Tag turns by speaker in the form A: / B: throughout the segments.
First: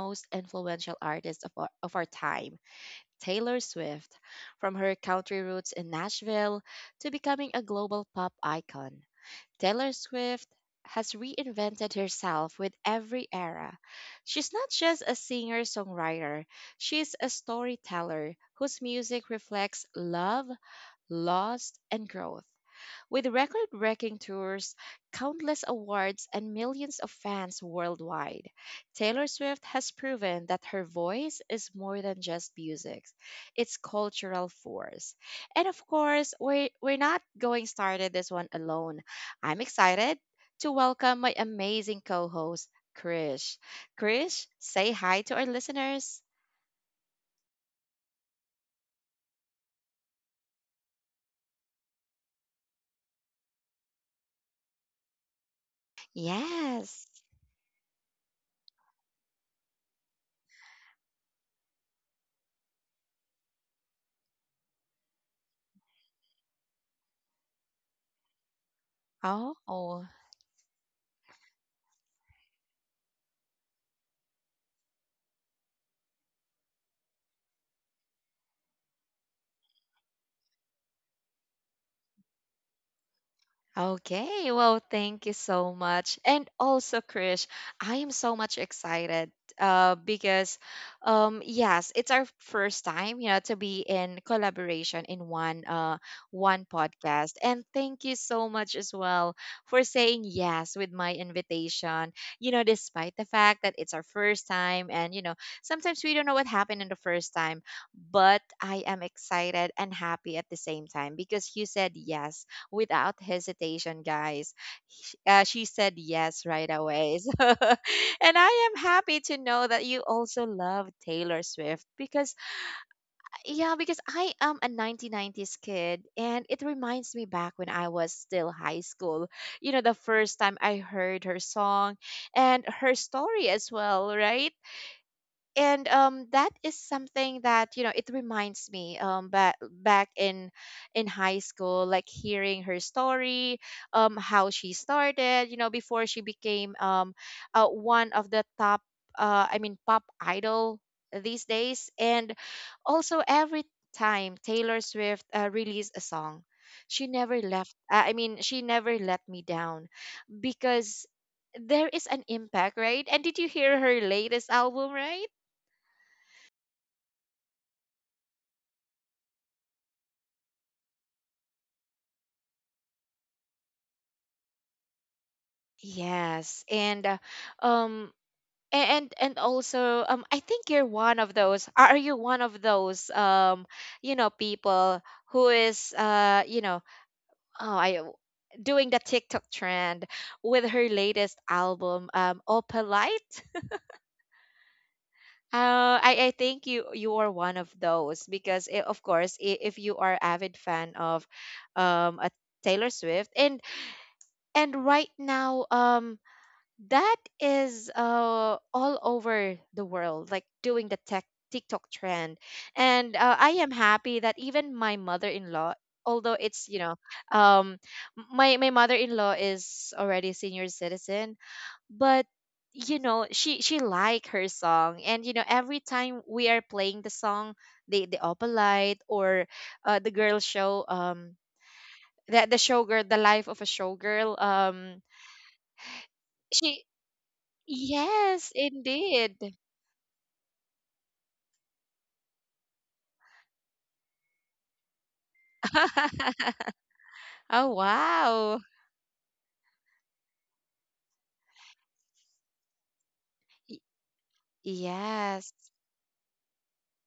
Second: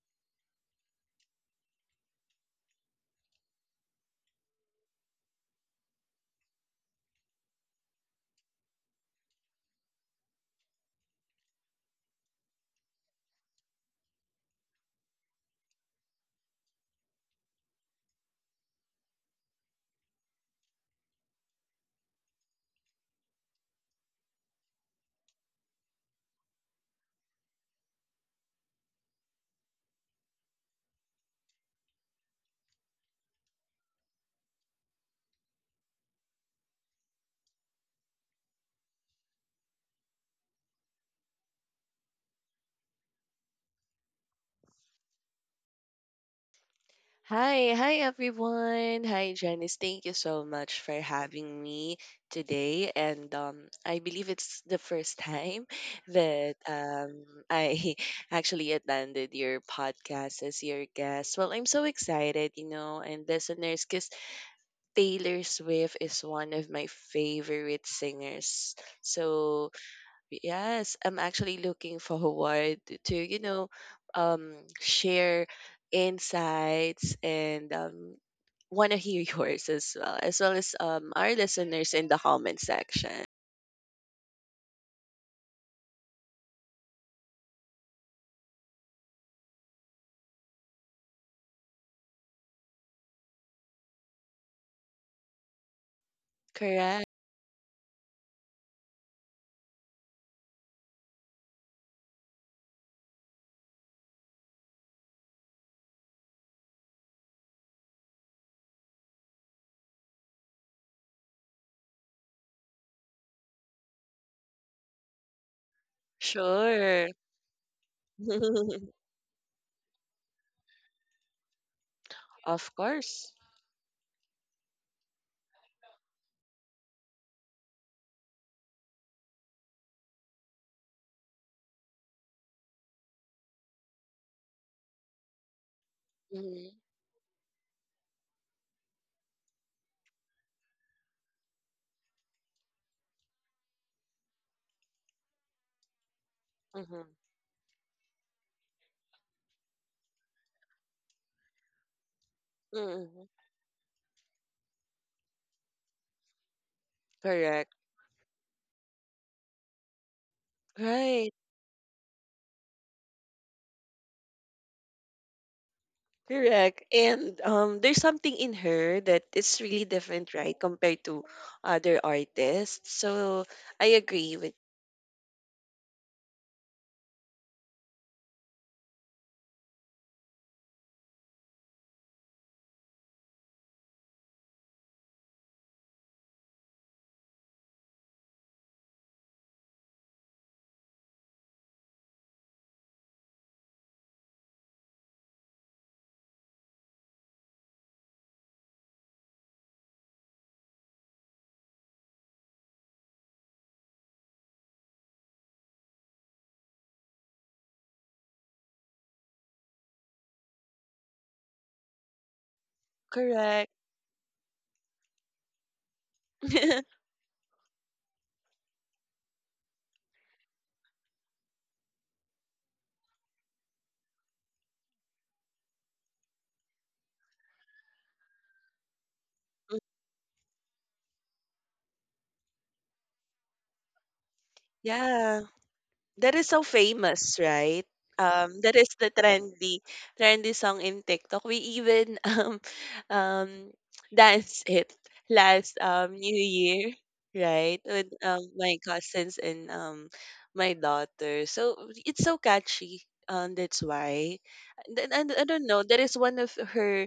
A: most influential artist of our time, Taylor Swift, from her country roots in Nashville to becoming a global pop icon. Taylor Swift has reinvented herself with every era. She's not just a singer songwriter, she's a storyteller whose music reflects love, loss, and growth. With record breaking tours, countless awards, and millions of fans worldwide, Taylor Swift has proven that her voice is more than just music, it's cultural force. And of course, we're not going started this one alone. I'm excited to welcome my amazing co host, Krish. Krish, say hi to our listeners.
B: Hi, hi everyone. Hi Janice. Thank you so much for having me today. And I believe it's the first time that
A: Yes.
B: I actually attended your podcast as your guest. Well, I'm so excited, you know, and listeners, because Taylor Swift is one of my favorite singers. So
A: Oh.
B: yes, I'm actually looking forward to, share insights and want to hear yours as well, as well as our listeners in the comment section.
A: Okay, well, thank you so much. And also, Krish, I am so much excited because, yes, it's our first time, you know, to be in collaboration in one
B: Correct.
A: podcast. And thank you so much as well for saying yes with my invitation. You know, despite the fact that it's our first time, and you know, sometimes we don't know what happened in the first time, but I am excited and happy at the same time because you said yes without hesitation, guys. She said yes right
B: Sure.
A: away. So, and I am happy to know that you also love Taylor Swift because,
B: Of course.
A: yeah, because I am a 1990s kid and it reminds me back when I was still high school. You know, the first time I heard her song and her story as well, right? And that
B: hmm
A: is something that you know it reminds me back in high school, like hearing her story, how she started, you know, before she became
B: hmm
A: one of the top I mean pop idol these days. And also
B: hmm
A: every time Taylor Swift released a song, she never
B: Correct.
A: left I mean she never let me down because
B: Right.
A: there is an impact, right? And did you hear her latest album, right?
B: Correct. And there's something in her that is really different, right, compared to other artists. So I agree with
A: Yes, and um and also I think you're one of those. Are you one of those you know people who is you know, oh I doing the TikTok trend with her latest album, Opalite. I think you are one of those because I of course if you are avid fan of a Taylor Swift. And right now that is all over the world, like doing the tech TikTok trend. And I
B: correct.
A: am happy that even my mother-in-law, although it's you know, um, my mother-in-law is already a senior citizen. But you know, she like her song, and you know every time we are playing the song, the opalite or the girl show the showgirl the life of a showgirl,
B: Yeah, that is so
A: she.
B: famous, right?
A: Yes,
B: That is the
A: indeed.
B: trendy song in TikTok. We even um, danced it last New Year,
A: Oh,
B: right? With
A: wow.
B: my cousins and my daughter. So it's so catchy. That's
A: Y-
B: why. And I
A: Yes.
B: don't know. That is one of her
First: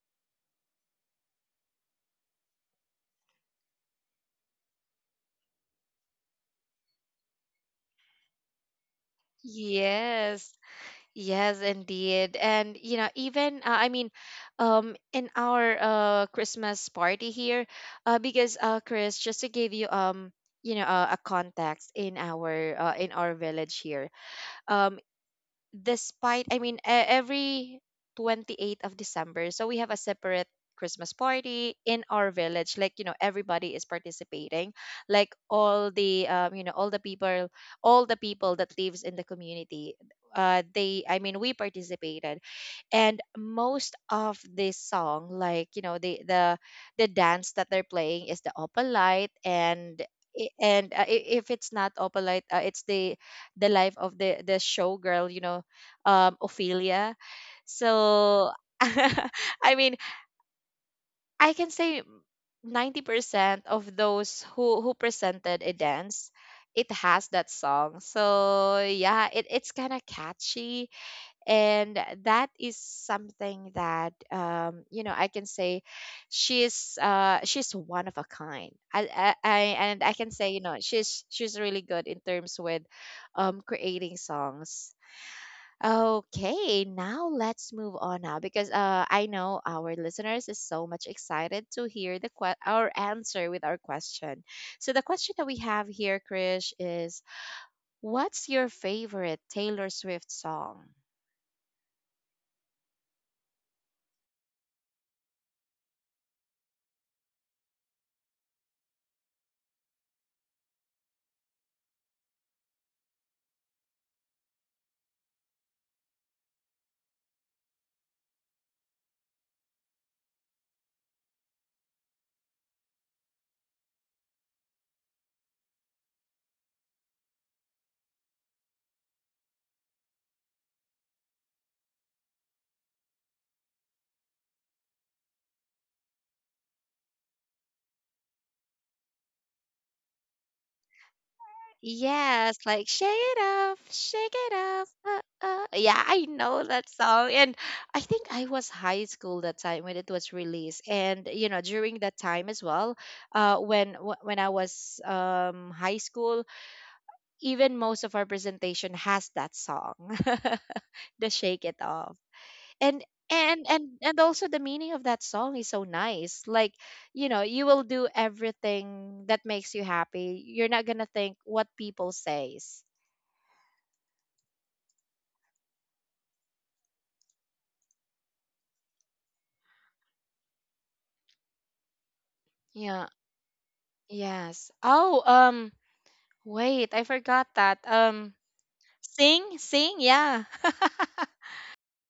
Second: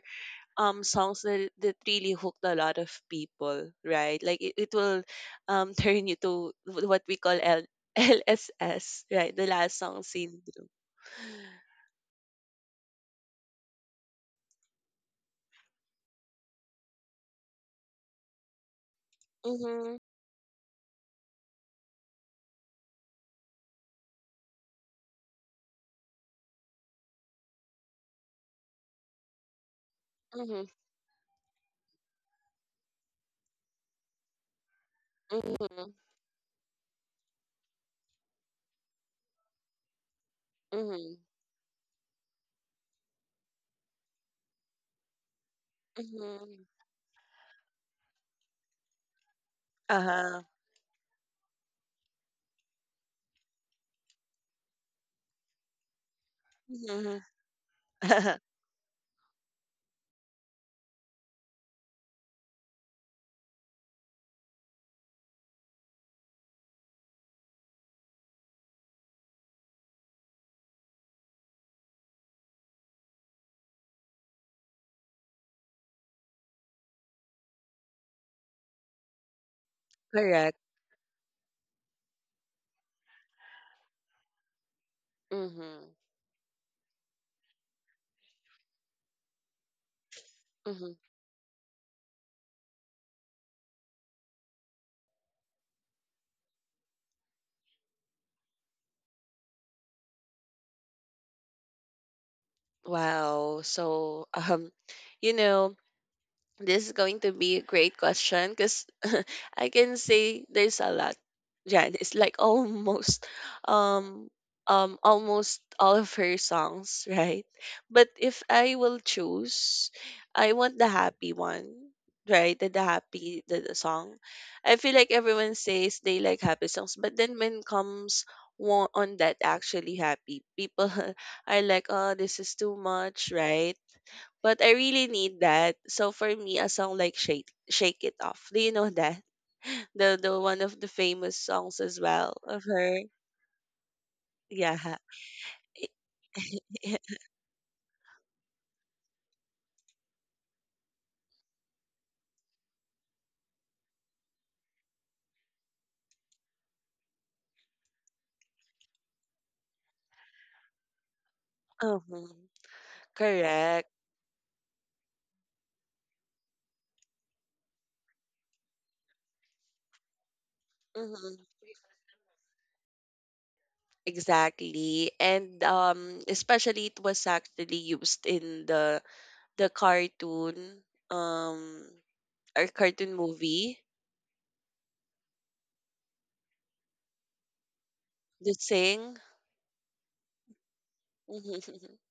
B: songs that really hooked a lot of people, right? Like it will turn you to what we call LSS, right? The last song
A: Yes.
B: syndrome.
A: Yes, indeed. And you know, even I mean, in our Christmas party here, because Chris, just to give you
B: Mm-hmm.
A: you know a context in our village here, um despite I mean every 28th of December, so we have a separate
B: Mm-hmm.
A: Christmas party in our village. Like you know, everybody is participating. Like
B: Mm-hmm.
A: all the you know, all the people that lives in the community. They
B: Mm-hmm.
A: I mean we participated, and most of this song, like you know the the
B: Mm-hmm.
A: the dance that they're playing is the opalite and.
B: Uh-huh.
A: And if it's not opalite, it's the life of the showgirl, you know, Ophelia.
B: Mm-hmm.
A: So, I mean, I can say 90% of those who presented a dance, it has that song. So, yeah, it's kind of catchy. And that is something that, you know, I can say she's one of a kind. I And I can say
B: Correct.
A: you know she's really good in terms with creating songs.
B: Mm-hmm.
A: Okay, now let's move on now because I know our listeners is so
B: Mm-hmm.
A: much excited to hear our answer with our question. So the question that we have here, Krish, is what's your favorite Taylor Swift song?
B: Wow. You know, This is going to be a great question because I can say there's a lot. Yeah, it's like um almost all of her songs, right? But if I will choose, I want the happy one, right? The song. I feel like everyone says they like happy songs, but then when comes on that actually happy people are like, oh, this is too much, right? But I really need that. So for me, a song like Shake It Off. Do you know that? The one of the famous songs as well
A: Yes,
B: of
A: like
B: her.
A: shake it off, shake it
B: Yeah.
A: off. Yeah, I know that song. And I think I was high school that time when it was released. And you know, during that time as well, when I was high school, even most of our presentation has that song. The shake it off.
B: hmm
A: And
B: Correct.
A: and also the meaning of that song is so nice, like you know you will do everything that makes you happy, you're not gonna
B: hmm
A: think what people says.
B: Exactly. And especially it was actually used in the cartoon or
A: Yeah,
B: cartoon movie,
A: yes oh um wait, I forgot that
B: the sing.
A: sing, sing, yeah.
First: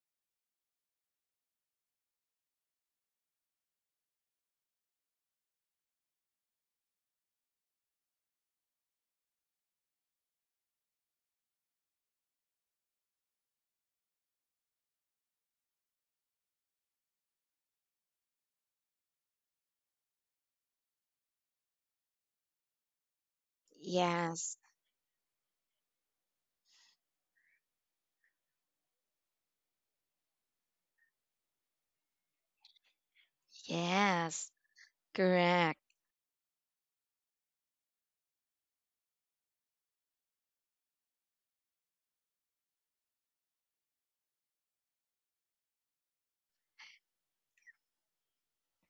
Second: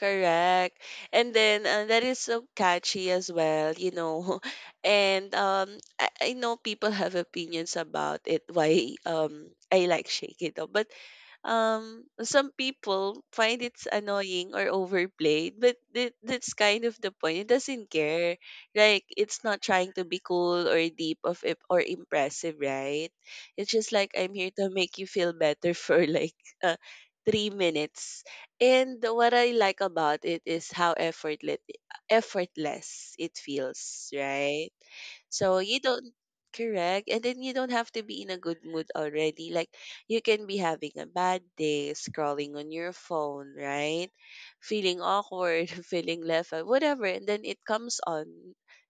B: Correct. And then that is so catchy as well, you know. And I know people have opinions about it, why I like Shake It Up, but some people find it's annoying or overplayed, but that's kind of the point. It doesn't care, like it's not trying to be cool or deep of it or impressive, right? It's just like, I'm here
A: Yes.
B: to make you feel better for like uh, 3 minutes. And what I like about it is how effortless it feels,
A: Yes.
B: right? So
A: Correct.
B: you don't correct, and then you don't have to be in a good mood already. Like you can be having a bad day, scrolling on your phone, right? Feeling awkward, feeling left out, whatever, and then it comes on.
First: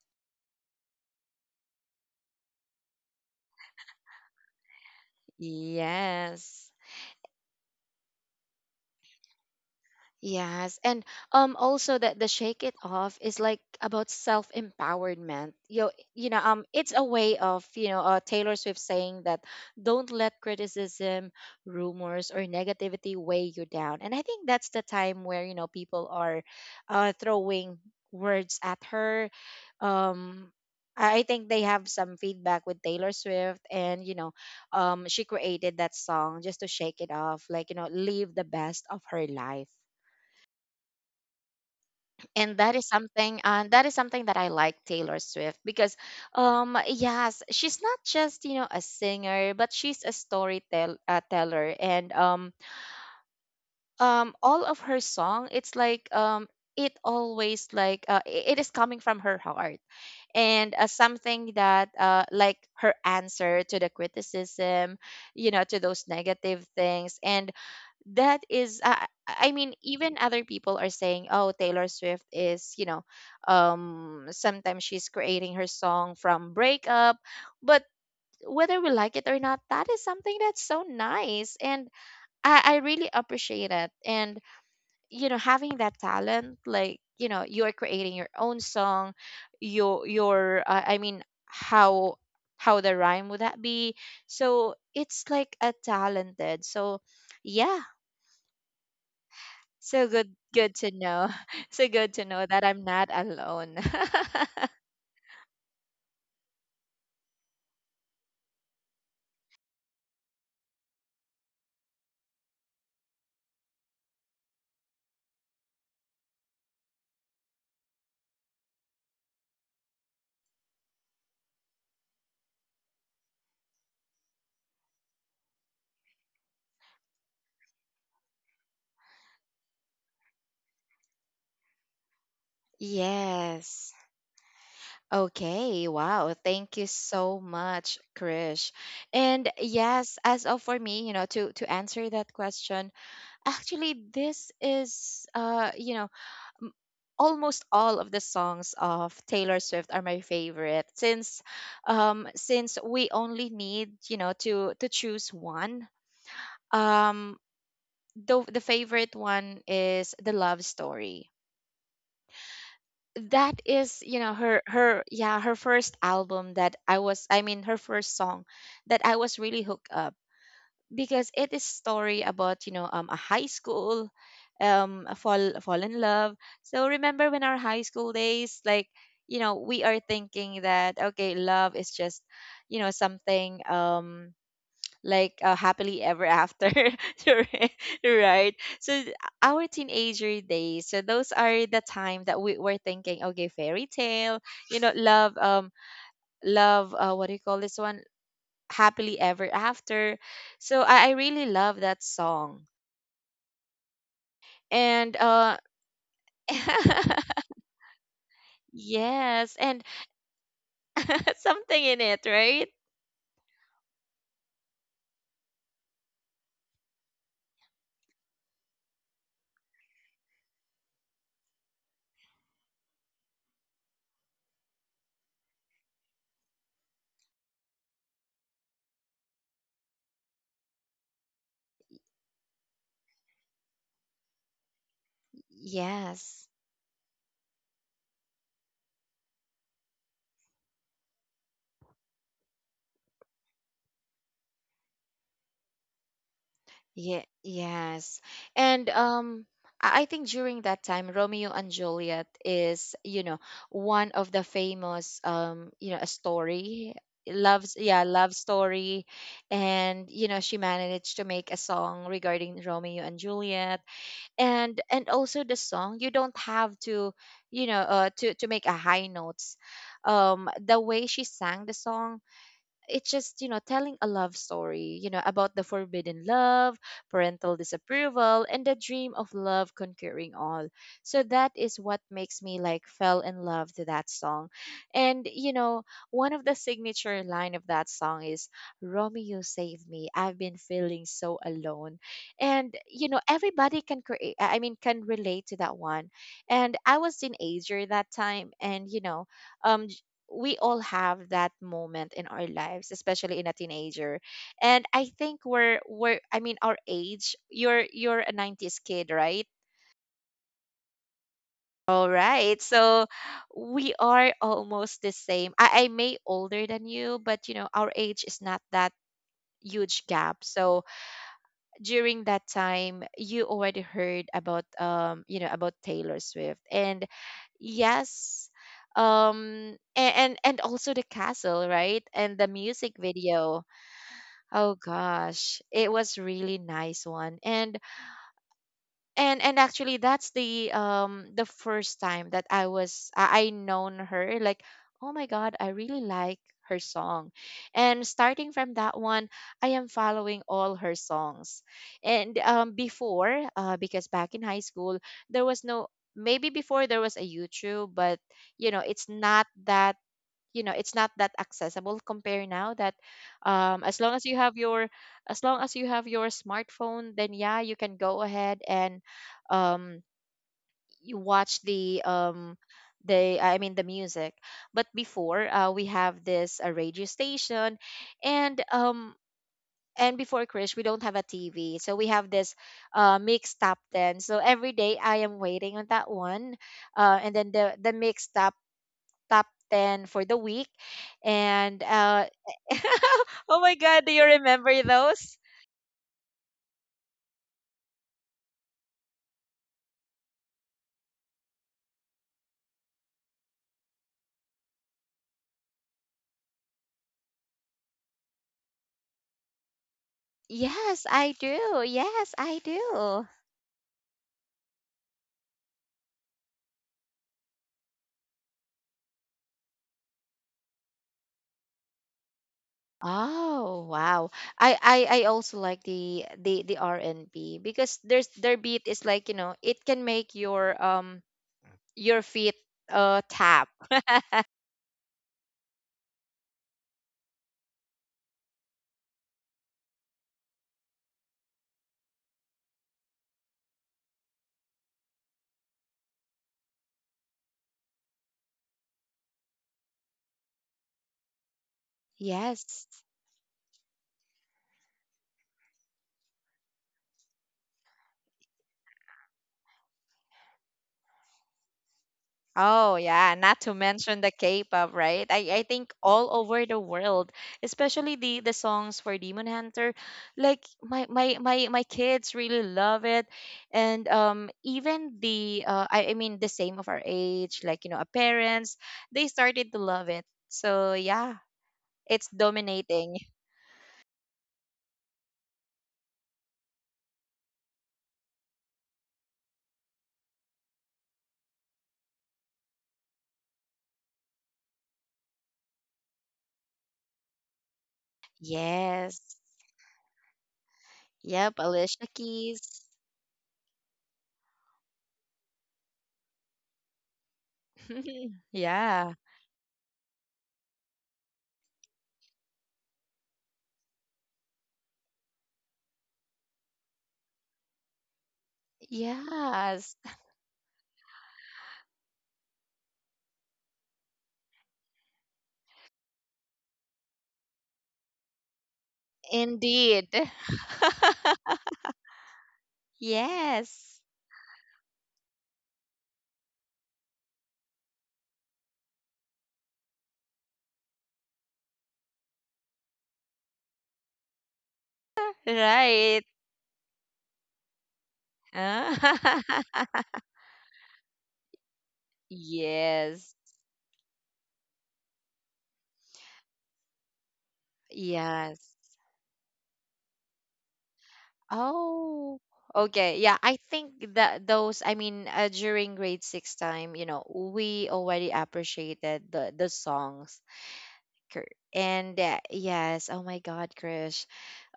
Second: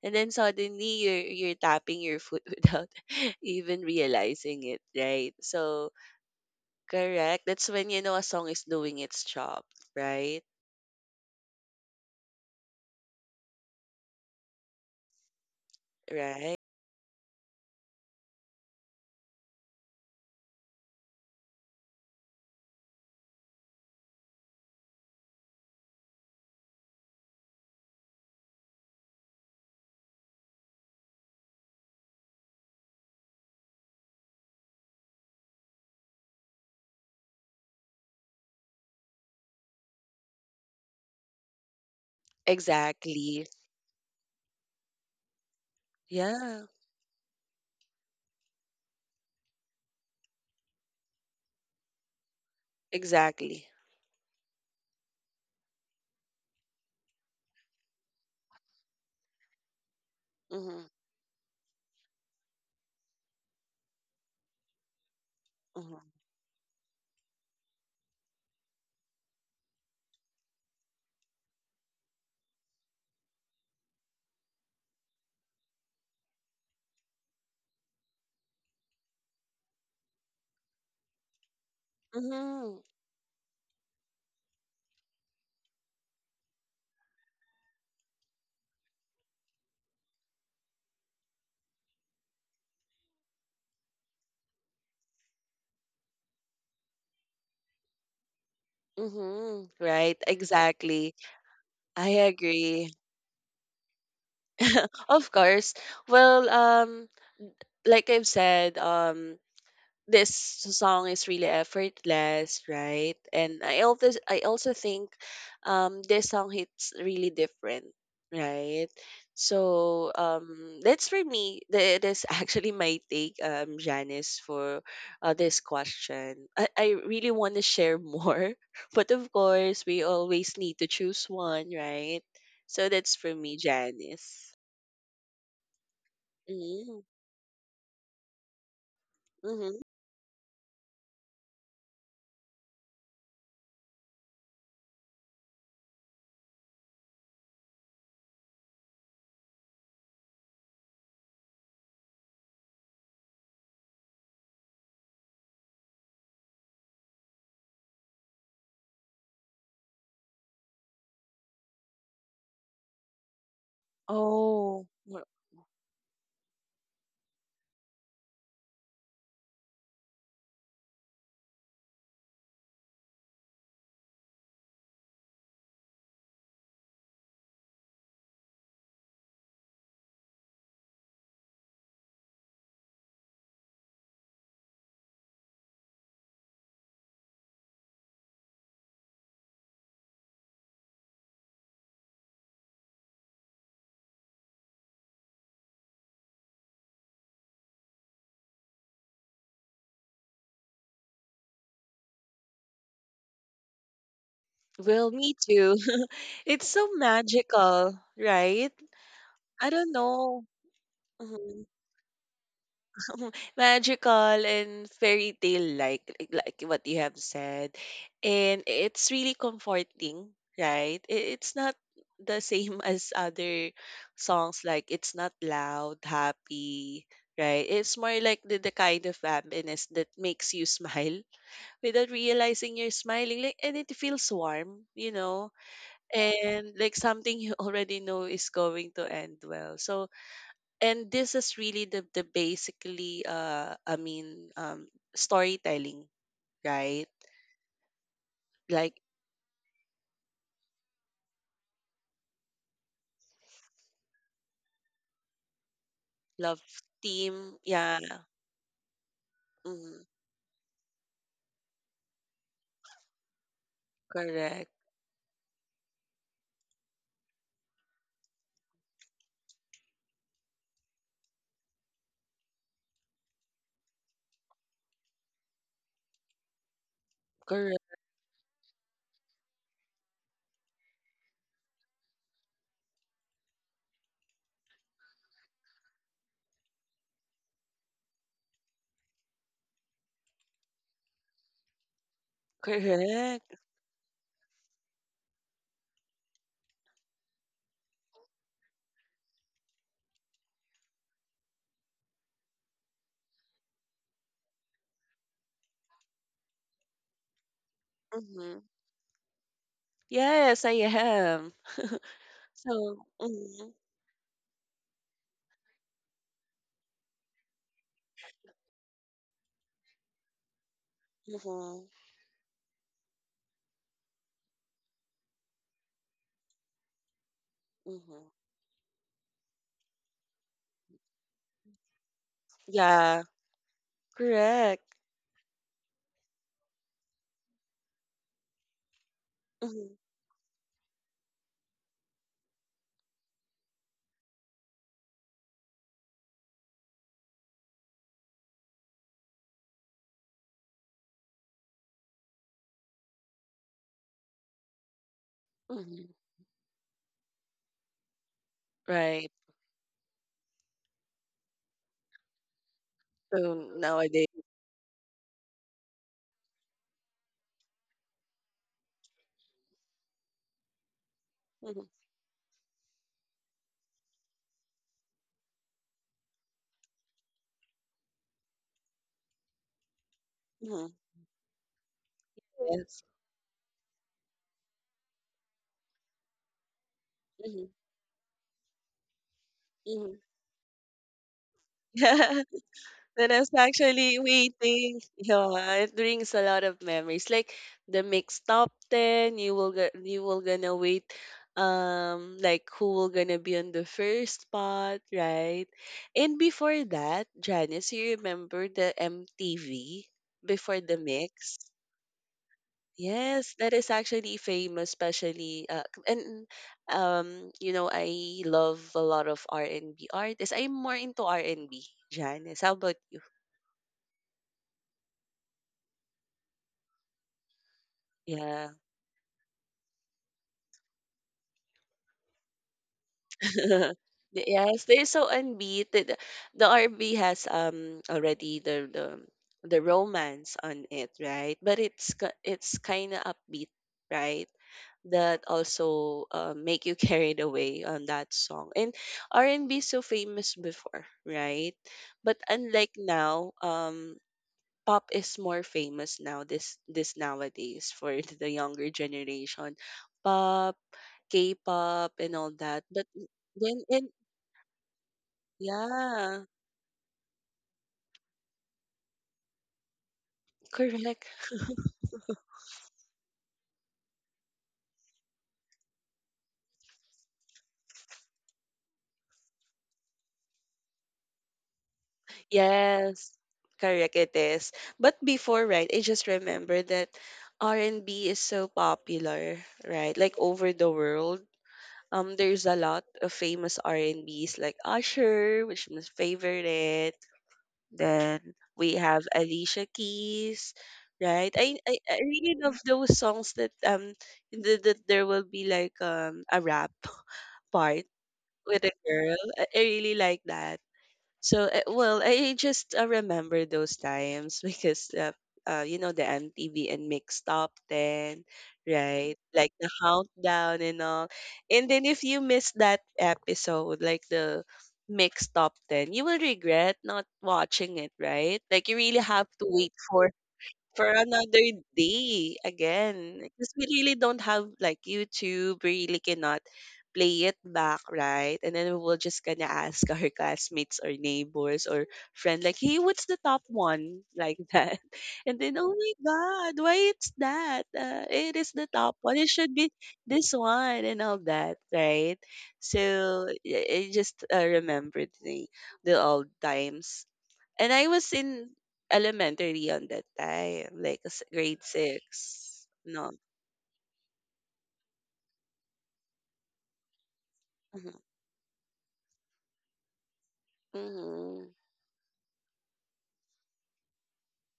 B: And then suddenly you're tapping your foot without even realizing it, right? So
A: Yes.
B: correct. That's when you know a song is doing its job, right?
A: Yes, and also that the shake it off is like about self empowerment. You know
B: Right.
A: it's a way of you know Taylor Swift saying that don't let criticism, rumors or negativity weigh you down. And I think that's the time where you know people are throwing words at her. Um I think they have some feedback with Taylor Swift, and you know she created that song just to shake it off, like you know, live the best of her life. And that is something
B: Exactly.
A: that I like Taylor Swift because
B: Yeah.
A: yes, she's not just you know a singer, but she's a storyteller teller. And
B: Exactly.
A: all of her song, it's like it always, like it is coming from her heart. And
B: Mm-hmm.
A: something that like her answer to the criticism, you know, to
B: Mm-hmm.
A: those negative things. And that is, I mean, even other people are saying, oh, Taylor Swift is you know sometimes she's creating her song from breakup. But whether we like it or not, that is something that's so nice. And i
B: Mm-hmm.
A: i really appreciate it. And you know, having that talent, like you know you're creating your own song, your I mean, how the rhyme would that be. So it's like a talented, so yeah.
B: Mm-hmm.
A: So
B: Right,
A: good, good to
B: exactly.
A: know. So good
B: I
A: to know that I'm
B: agree.
A: not alone.
B: Of course. Well, like I've said, this song is really effortless, right? And I also think this song hits really different, right? So that's for me. That is actually my take, Janice, for this question. I really want to share more, but of course we always need to choose one, right? So that's for me,
A: Yes.
B: Janice.
A: Okay. Wow. Thank you
B: Mm-hmm.
A: so much, Krish. And
B: Mm-hmm.
A: yes, as of for me, you know, to answer that question, actually, this is you know, m- almost all of the songs of Taylor Swift are my favorite. Since since we only need, you know, to choose one. Um, the favorite one is the love story. That is you know her
B: Oh,
A: her yeah her first album that I was I mean her first song that I was really hooked up because it is story about you know a high school a fall in love. So remember when our high school days, like you know we are thinking that okay love is just, you know, something like happily ever after. right right? so th- our teenager days, so those are the time that we were thinking, okay, fairy tale, you know, love love what do you call this one, happily ever after. So I really love that song.
B: well,
A: And
B: me
A: uh,
B: too. It's so magical, right?
A: yes.
B: I
A: And
B: don't know. Mhm.
A: something in it, right?
B: Magical and fairy tale, like what you have said. And it's really comforting, right? It's not the same as other songs. Like it's not loud, happy, right? It's more like the kind of happiness that makes you smile without realizing you're smiling, like, and it feels warm, you know?
A: Yes.
B: And like something you already know is going to end well. So, and this is really the basically storytelling, right?
A: Yeah, yes. And
B: Like
A: um, I think during that time Romeo and Juliet is, you know, one of the famous you know, a
B: love
A: story.
B: team,
A: Loves
B: yeah.
A: Yeah, love story.
B: mm,
A: And you know, she managed to make a song regarding Romeo and Juliet.
B: Correct.
A: And also the song, you don't have to, you know, to make a high notes. Um, the way she sang the song, it's just, you know, telling a love story, you know, about the forbidden love, parental
B: Correct.
A: disapproval, and the dream of love conquering all. So that is what makes me like fell in love to that song. And you know, one of the signature line of that song is, Romeo, save me, I've been feeling so alone. And you know,
B: Correct.
A: everybody can create I mean can relate to that one. And I was teenager that time, and you know, um we all have that moment in our lives, especially in a teenager. And I think we're I mean our age, you're a
B: hmm
A: 90s kid, right?
B: yes, I am.
A: All right,
B: So,
A: so
B: mm-hmm,
A: we are almost the same. I may older than you, but you know our age is not that huge gap. So
B: mm-hmm,
A: during that time, you already heard about you know about Taylor Swift. And
B: mm-hmm.
A: yes, um, and also the castle, right, and the music
B: Yeah,
A: video. Oh
B: correct.
A: gosh, it was really nice one. And
B: Mm-hmm,
A: actually that's the first time that I was I known her, like, oh my god, I really like her song, and starting from that one I am following all her songs. And before because back in high school there was no...
B: mm-hmm.
A: maybe before there was a YouTube, but you know it's
B: Right,
A: not that, you know, it's not that accessible compare now that,
B: so
A: as long as
B: nowadays
A: you have your... as long as you have your smartphone, then yeah, you can go ahead and um, you watch
B: mm-hmm,
A: the the music. But before, we have this a radio station. And before Krish, we
B: mm-hmm,
A: don't have a TV. So we have this
B: yes,
A: mixed top 10. So every day I am waiting on that one. And then
B: mm-hmm,
A: the mixed top top 10
B: mm-hmm.
A: for the week. And
B: Yeah, when I was
A: oh my God,
B: actually
A: do you remember
B: waiting,
A: those?
B: yeah, it brings a lot of memories. Like the mixed top ten, you will get, you will gonna wait, like who will gonna be on the first spot, right? And before that, Janice, you remember the MTV before the
A: Yes, I
B: mix?
A: do. Yes, I do.
B: Yes, that is actually famous, especially and you know, I love a lot of R and B artists. I'm more into R and B, Janice. How about you?
A: Oh wow. I also like the R&B because there's their
B: Yeah.
A: beat is like, you know, it can make your feet tap.
B: The- Yes, they're so unbeaten. The RB has already the the romance on it, right? But it's kind of upbeat, right? That also make you carried away on that song. And R&B so famous before, right? But
A: Yes.
B: unlike now, pop is more famous now, this nowadays for the younger generation, pop k-pop and all that.
A: Oh
B: But
A: yeah, not to
B: when in
A: mention the K-pop, right? I think all
B: yeah
A: over the world, especially the songs for Demon Hunter, like my
B: correct
A: my my my kids really love it, and even the the same of our age, like you know our parents, they started to love it. So yeah, it's dominating.
B: yes correct it is but before, right? I just remember that R&B is so popular, right? Like over the world. There's a lot of famous R&B's like Usher, which is my favorite. Then we
A: Yes.
B: have Alicia Keys, right?
A: Yep. Alicia
B: I really love
A: Keys.
B: those songs that that there will be like a rap part with a
A: yeah.
B: girl. I really like that. So, well, I just remember those times because, you know, the MTV and Mix Top 10, right? Like the
A: Yes.
B: countdown and all. And then if you miss that episode, like the Mix Top 10, you will regret not watching it, right? Like you really have to wait
A: Indeed.
B: for another day again, because we
A: Yes.
B: really don't have like YouTube. We really cannot play it back, right? And then we will just gonna ask our classmates or neighbors or friend like, "Hey, what's the top one?" Like that, and then, oh my
A: Right.
B: god, why it's that? It is the top one. It
A: Ah.
B: should be this one and all that, right?
A: Yes.
B: So it just remembered the old times. And I was in
A: Yes.
B: elementary on that time, like grade six.
A: Oh, okay.
B: No.
A: Yeah, I think that those, during grade 6 time, you know, we
B: Mhm.
A: already appreciated the songs. Cor-
B: Mhm.
A: And yes, oh my God, Krish,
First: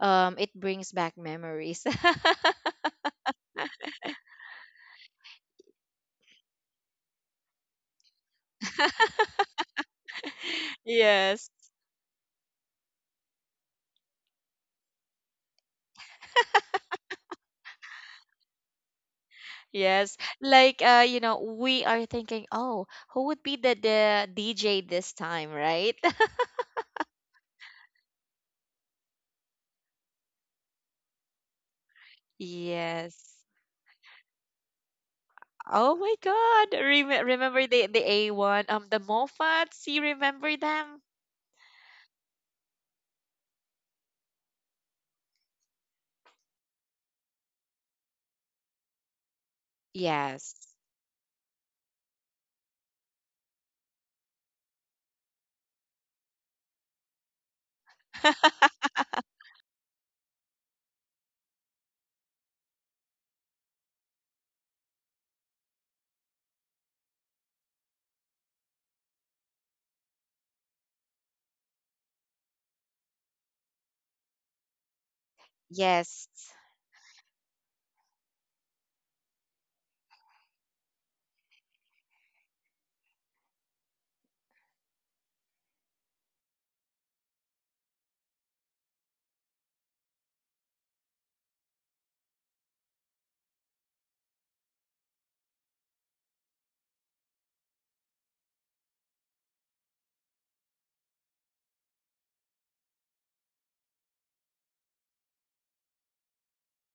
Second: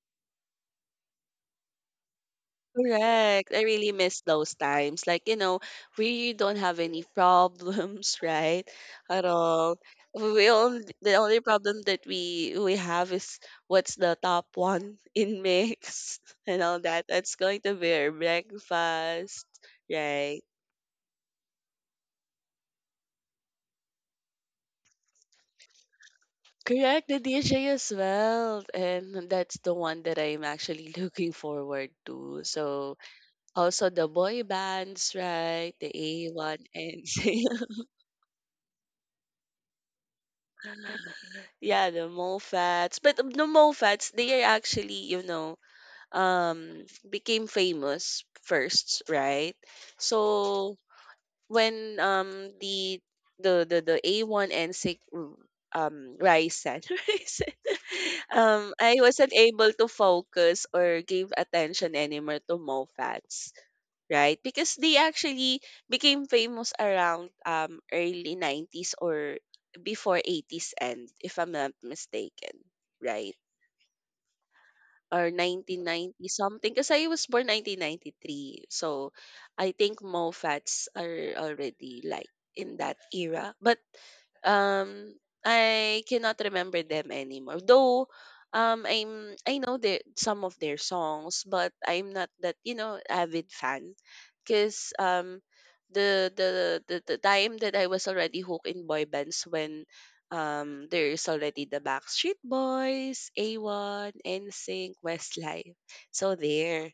A: it brings back memories.
B: Correct. I really miss those times. Like, you know, we don't have any problems, right? At all. The only
A: Yes.
B: problem that we have is what's the top one in mix and all that. That's going to be our breakfast,
A: Yes.
B: right?
A: Like you know, we are thinking, oh, who would be the DJ this time, right?
B: Correct, the DJ as well. And that's the one that I'm actually looking forward to. So
A: Yes.
B: also the boy bands, right? The
A: Oh my
B: A1
A: God.
B: and
A: Rem- remember the A1 the Moffats? You remember them?
B: yeah, the MoFats. But the MoFats, they are actually, you know, um became famous first, right?
A: Yes.
B: So when the the A1 and six Ryzen, Ryzen I wasn't able to focus or give attention anymore to MoFats, right? Because they actually became famous around early 90's or before 80's end, if I'm not mistaken, right? Or
A: Yes.
B: 1990 something, because I was born 1993. So I think MoFats are already like in that era. But um I cannot remember them anymore. Though I know the some of their songs, but I'm not that, you know, avid fan because the time that I was already hooked in boy bands when there's already the Backstreet Boys, A1, NSYNC, Westlife. So there.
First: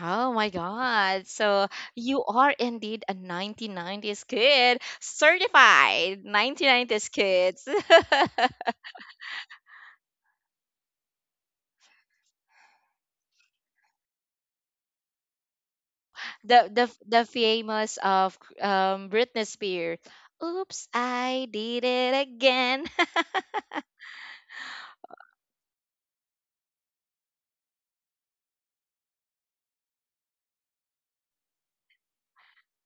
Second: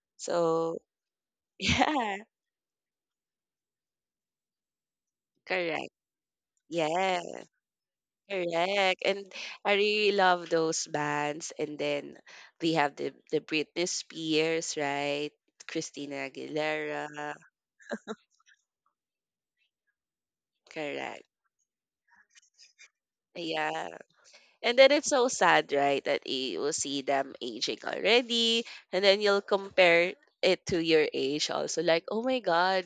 A: Oh my
B: So
A: God. So
B: yeah,
A: you are indeed a 1990s kid,
B: correct.
A: certified 1990s
B: Yeah,
A: kids.
B: correct. And I really love those bands. And then we have the Britney Spears, right? Christina
A: The
B: Aguilera.
A: famous of Britney Spears. Oops,
B: Correct.
A: I did it again.
B: Yeah. And then it's so sad, right? That you will see them aging already. And then you'll compare it to your age also. Like, oh my God,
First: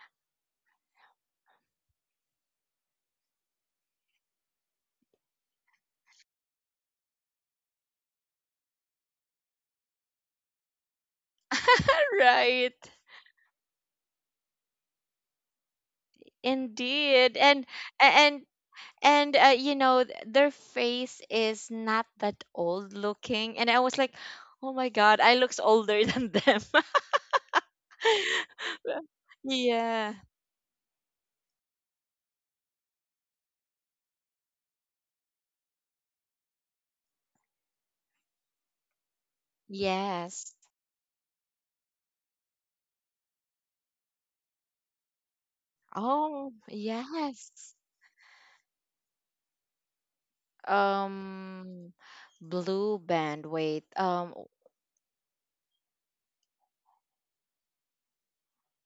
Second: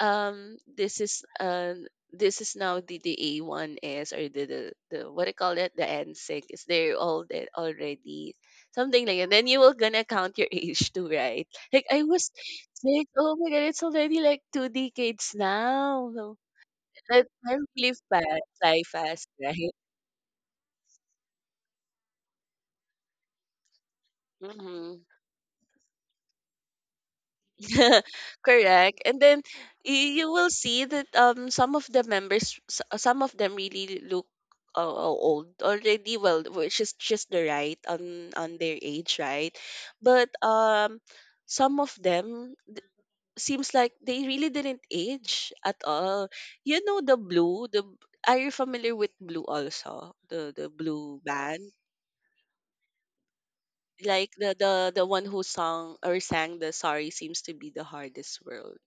B: this is now the A one S or the, what do you call it, the NSYNC is there all that already, something like that? Then you will gonna count your age too, right? Like I was
A: Right.
B: like, oh my god, it's already like two decades now. So that
A: Indeed.
B: time really fast
A: And
B: fly fast,
A: and
B: right?
A: you know th- their face is not that old looking, and I was like, oh my
B: Mm-hmm.
A: God, I looks older than them.
B: Correct. And then
A: yeah.
B: you will see that some of the members some of them really look old already, well, which is just the right on their age, right? But
A: Yes.
B: some of them seems like they really didn't age at all.
A: Oh
B: You know the
A: yes.
B: blue, are you familiar with blue also? The blue band?
A: Um, blue band, wait,
B: Like
A: um...
B: the one who sung or sang the "Sorry Seems to be the Hardest World".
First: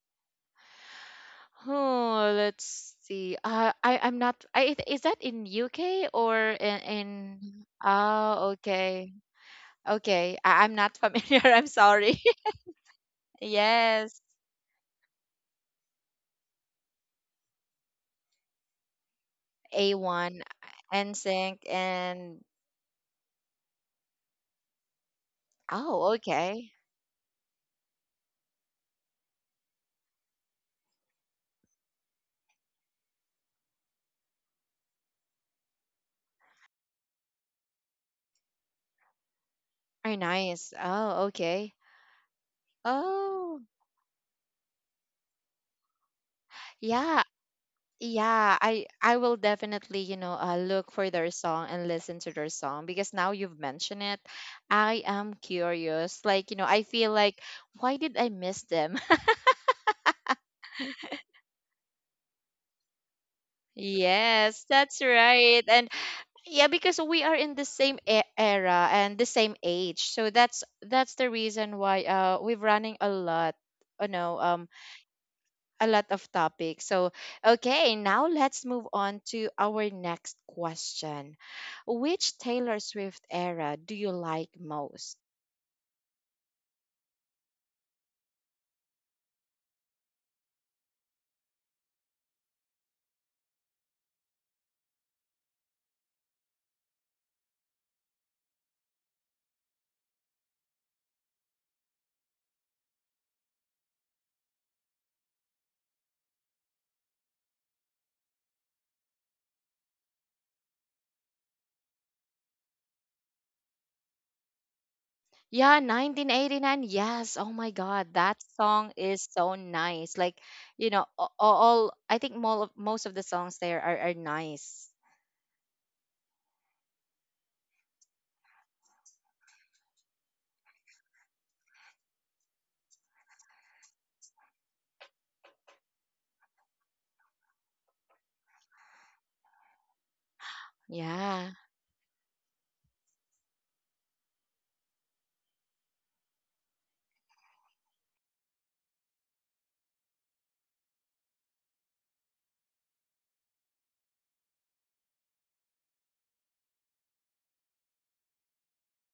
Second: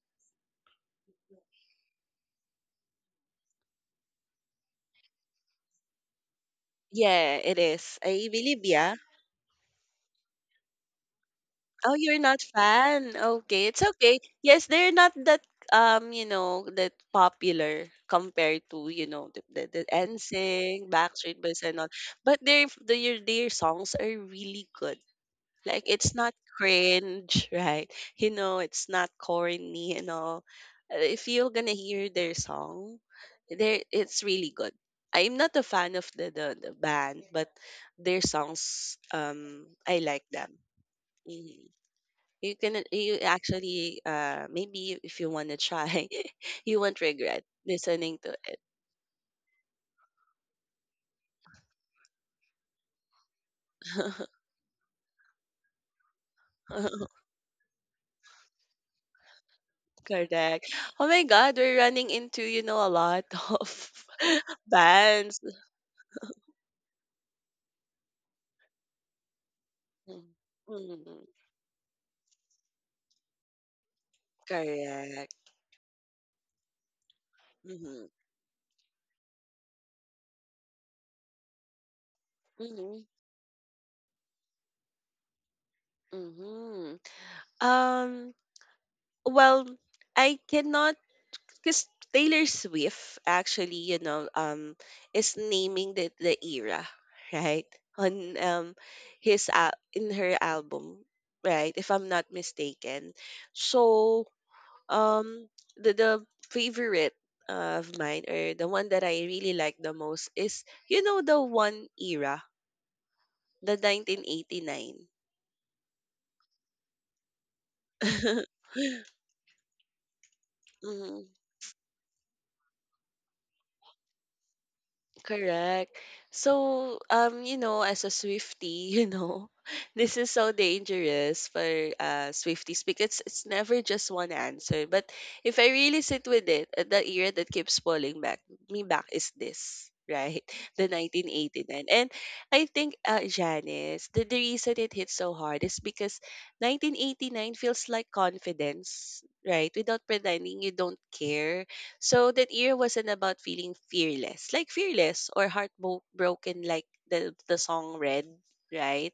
A: oh let's see, I I'm not I, is that in UK, or in,
B: Yeah, it
A: in
B: is. I
A: oh
B: believe, yeah.
A: okay. Okay, I'm not familiar. I'm
B: Oh, you're
A: sorry.
B: not fan. Okay, it's okay.
A: Yes.
B: Yes, they're not that you know, that popular compared to, you know, the
A: A1,
B: NSYNC, Backstreet
A: NSYNC,
B: Boys and all.
A: and
B: But their f- their songs are really good. Like it's
A: oh,
B: not
A: okay.
B: cringe, right? You know, it's not corny and all. If you're gonna hear their song, there it's really good. I'm not a fan of the band, but their songs I
A: Very
B: like them.
A: nice. Oh,
B: Mhm.
A: okay.
B: You can you
A: Oh,
B: actually maybe if you wanna try, you won't
A: yeah,
B: regret listening to it.
A: yeah. I will definitely, you know, look for their song and listen to their song, because now you've mentioned it, I am curious. Like, you know, I feel like, why did I miss them?
B: Correct. Oh my God, we're running into a lot of
A: Yes, that's
B: bands.
A: right. And yeah, because we are in the same e- era and the same age.
B: Mhm.
A: So that's
B: Mhm.
A: that's the reason why we've running a lot, you know um,
B: Correct.
A: a lot of topics. So, okay,
B: Mm-hmm.
A: now let's move on to our next question. Which Taylor
B: Mm-hmm.
A: Swift era do you like most?
B: Mm-hmm. Um, well, I cannot because Taylor Swift actually, is naming the era, right? On his al in her album, right? If I'm not mistaken. So um the favorite of mine or the one that I really like the most is the one era, the 1989.
A: Yeah, 1989. Yes. Oh my God, that song is so nice. Like, you know,
B: Mhm.
A: a- all, I think most of the songs there are nice.
B: Correct. So, you know, as a Swifty, you know, this is so dangerous for Swifties because it's never just one answer. But if I really sit with it, the era that keeps pulling back is this, right? The
A: Yeah.
B: 1989. And I think Janice, the reason it hits so hard is because 1989 feels like confidence, right? Without pretending you don't care. So that year wasn't about feeling fearless, like fearless or heartbroken, like the song read, right?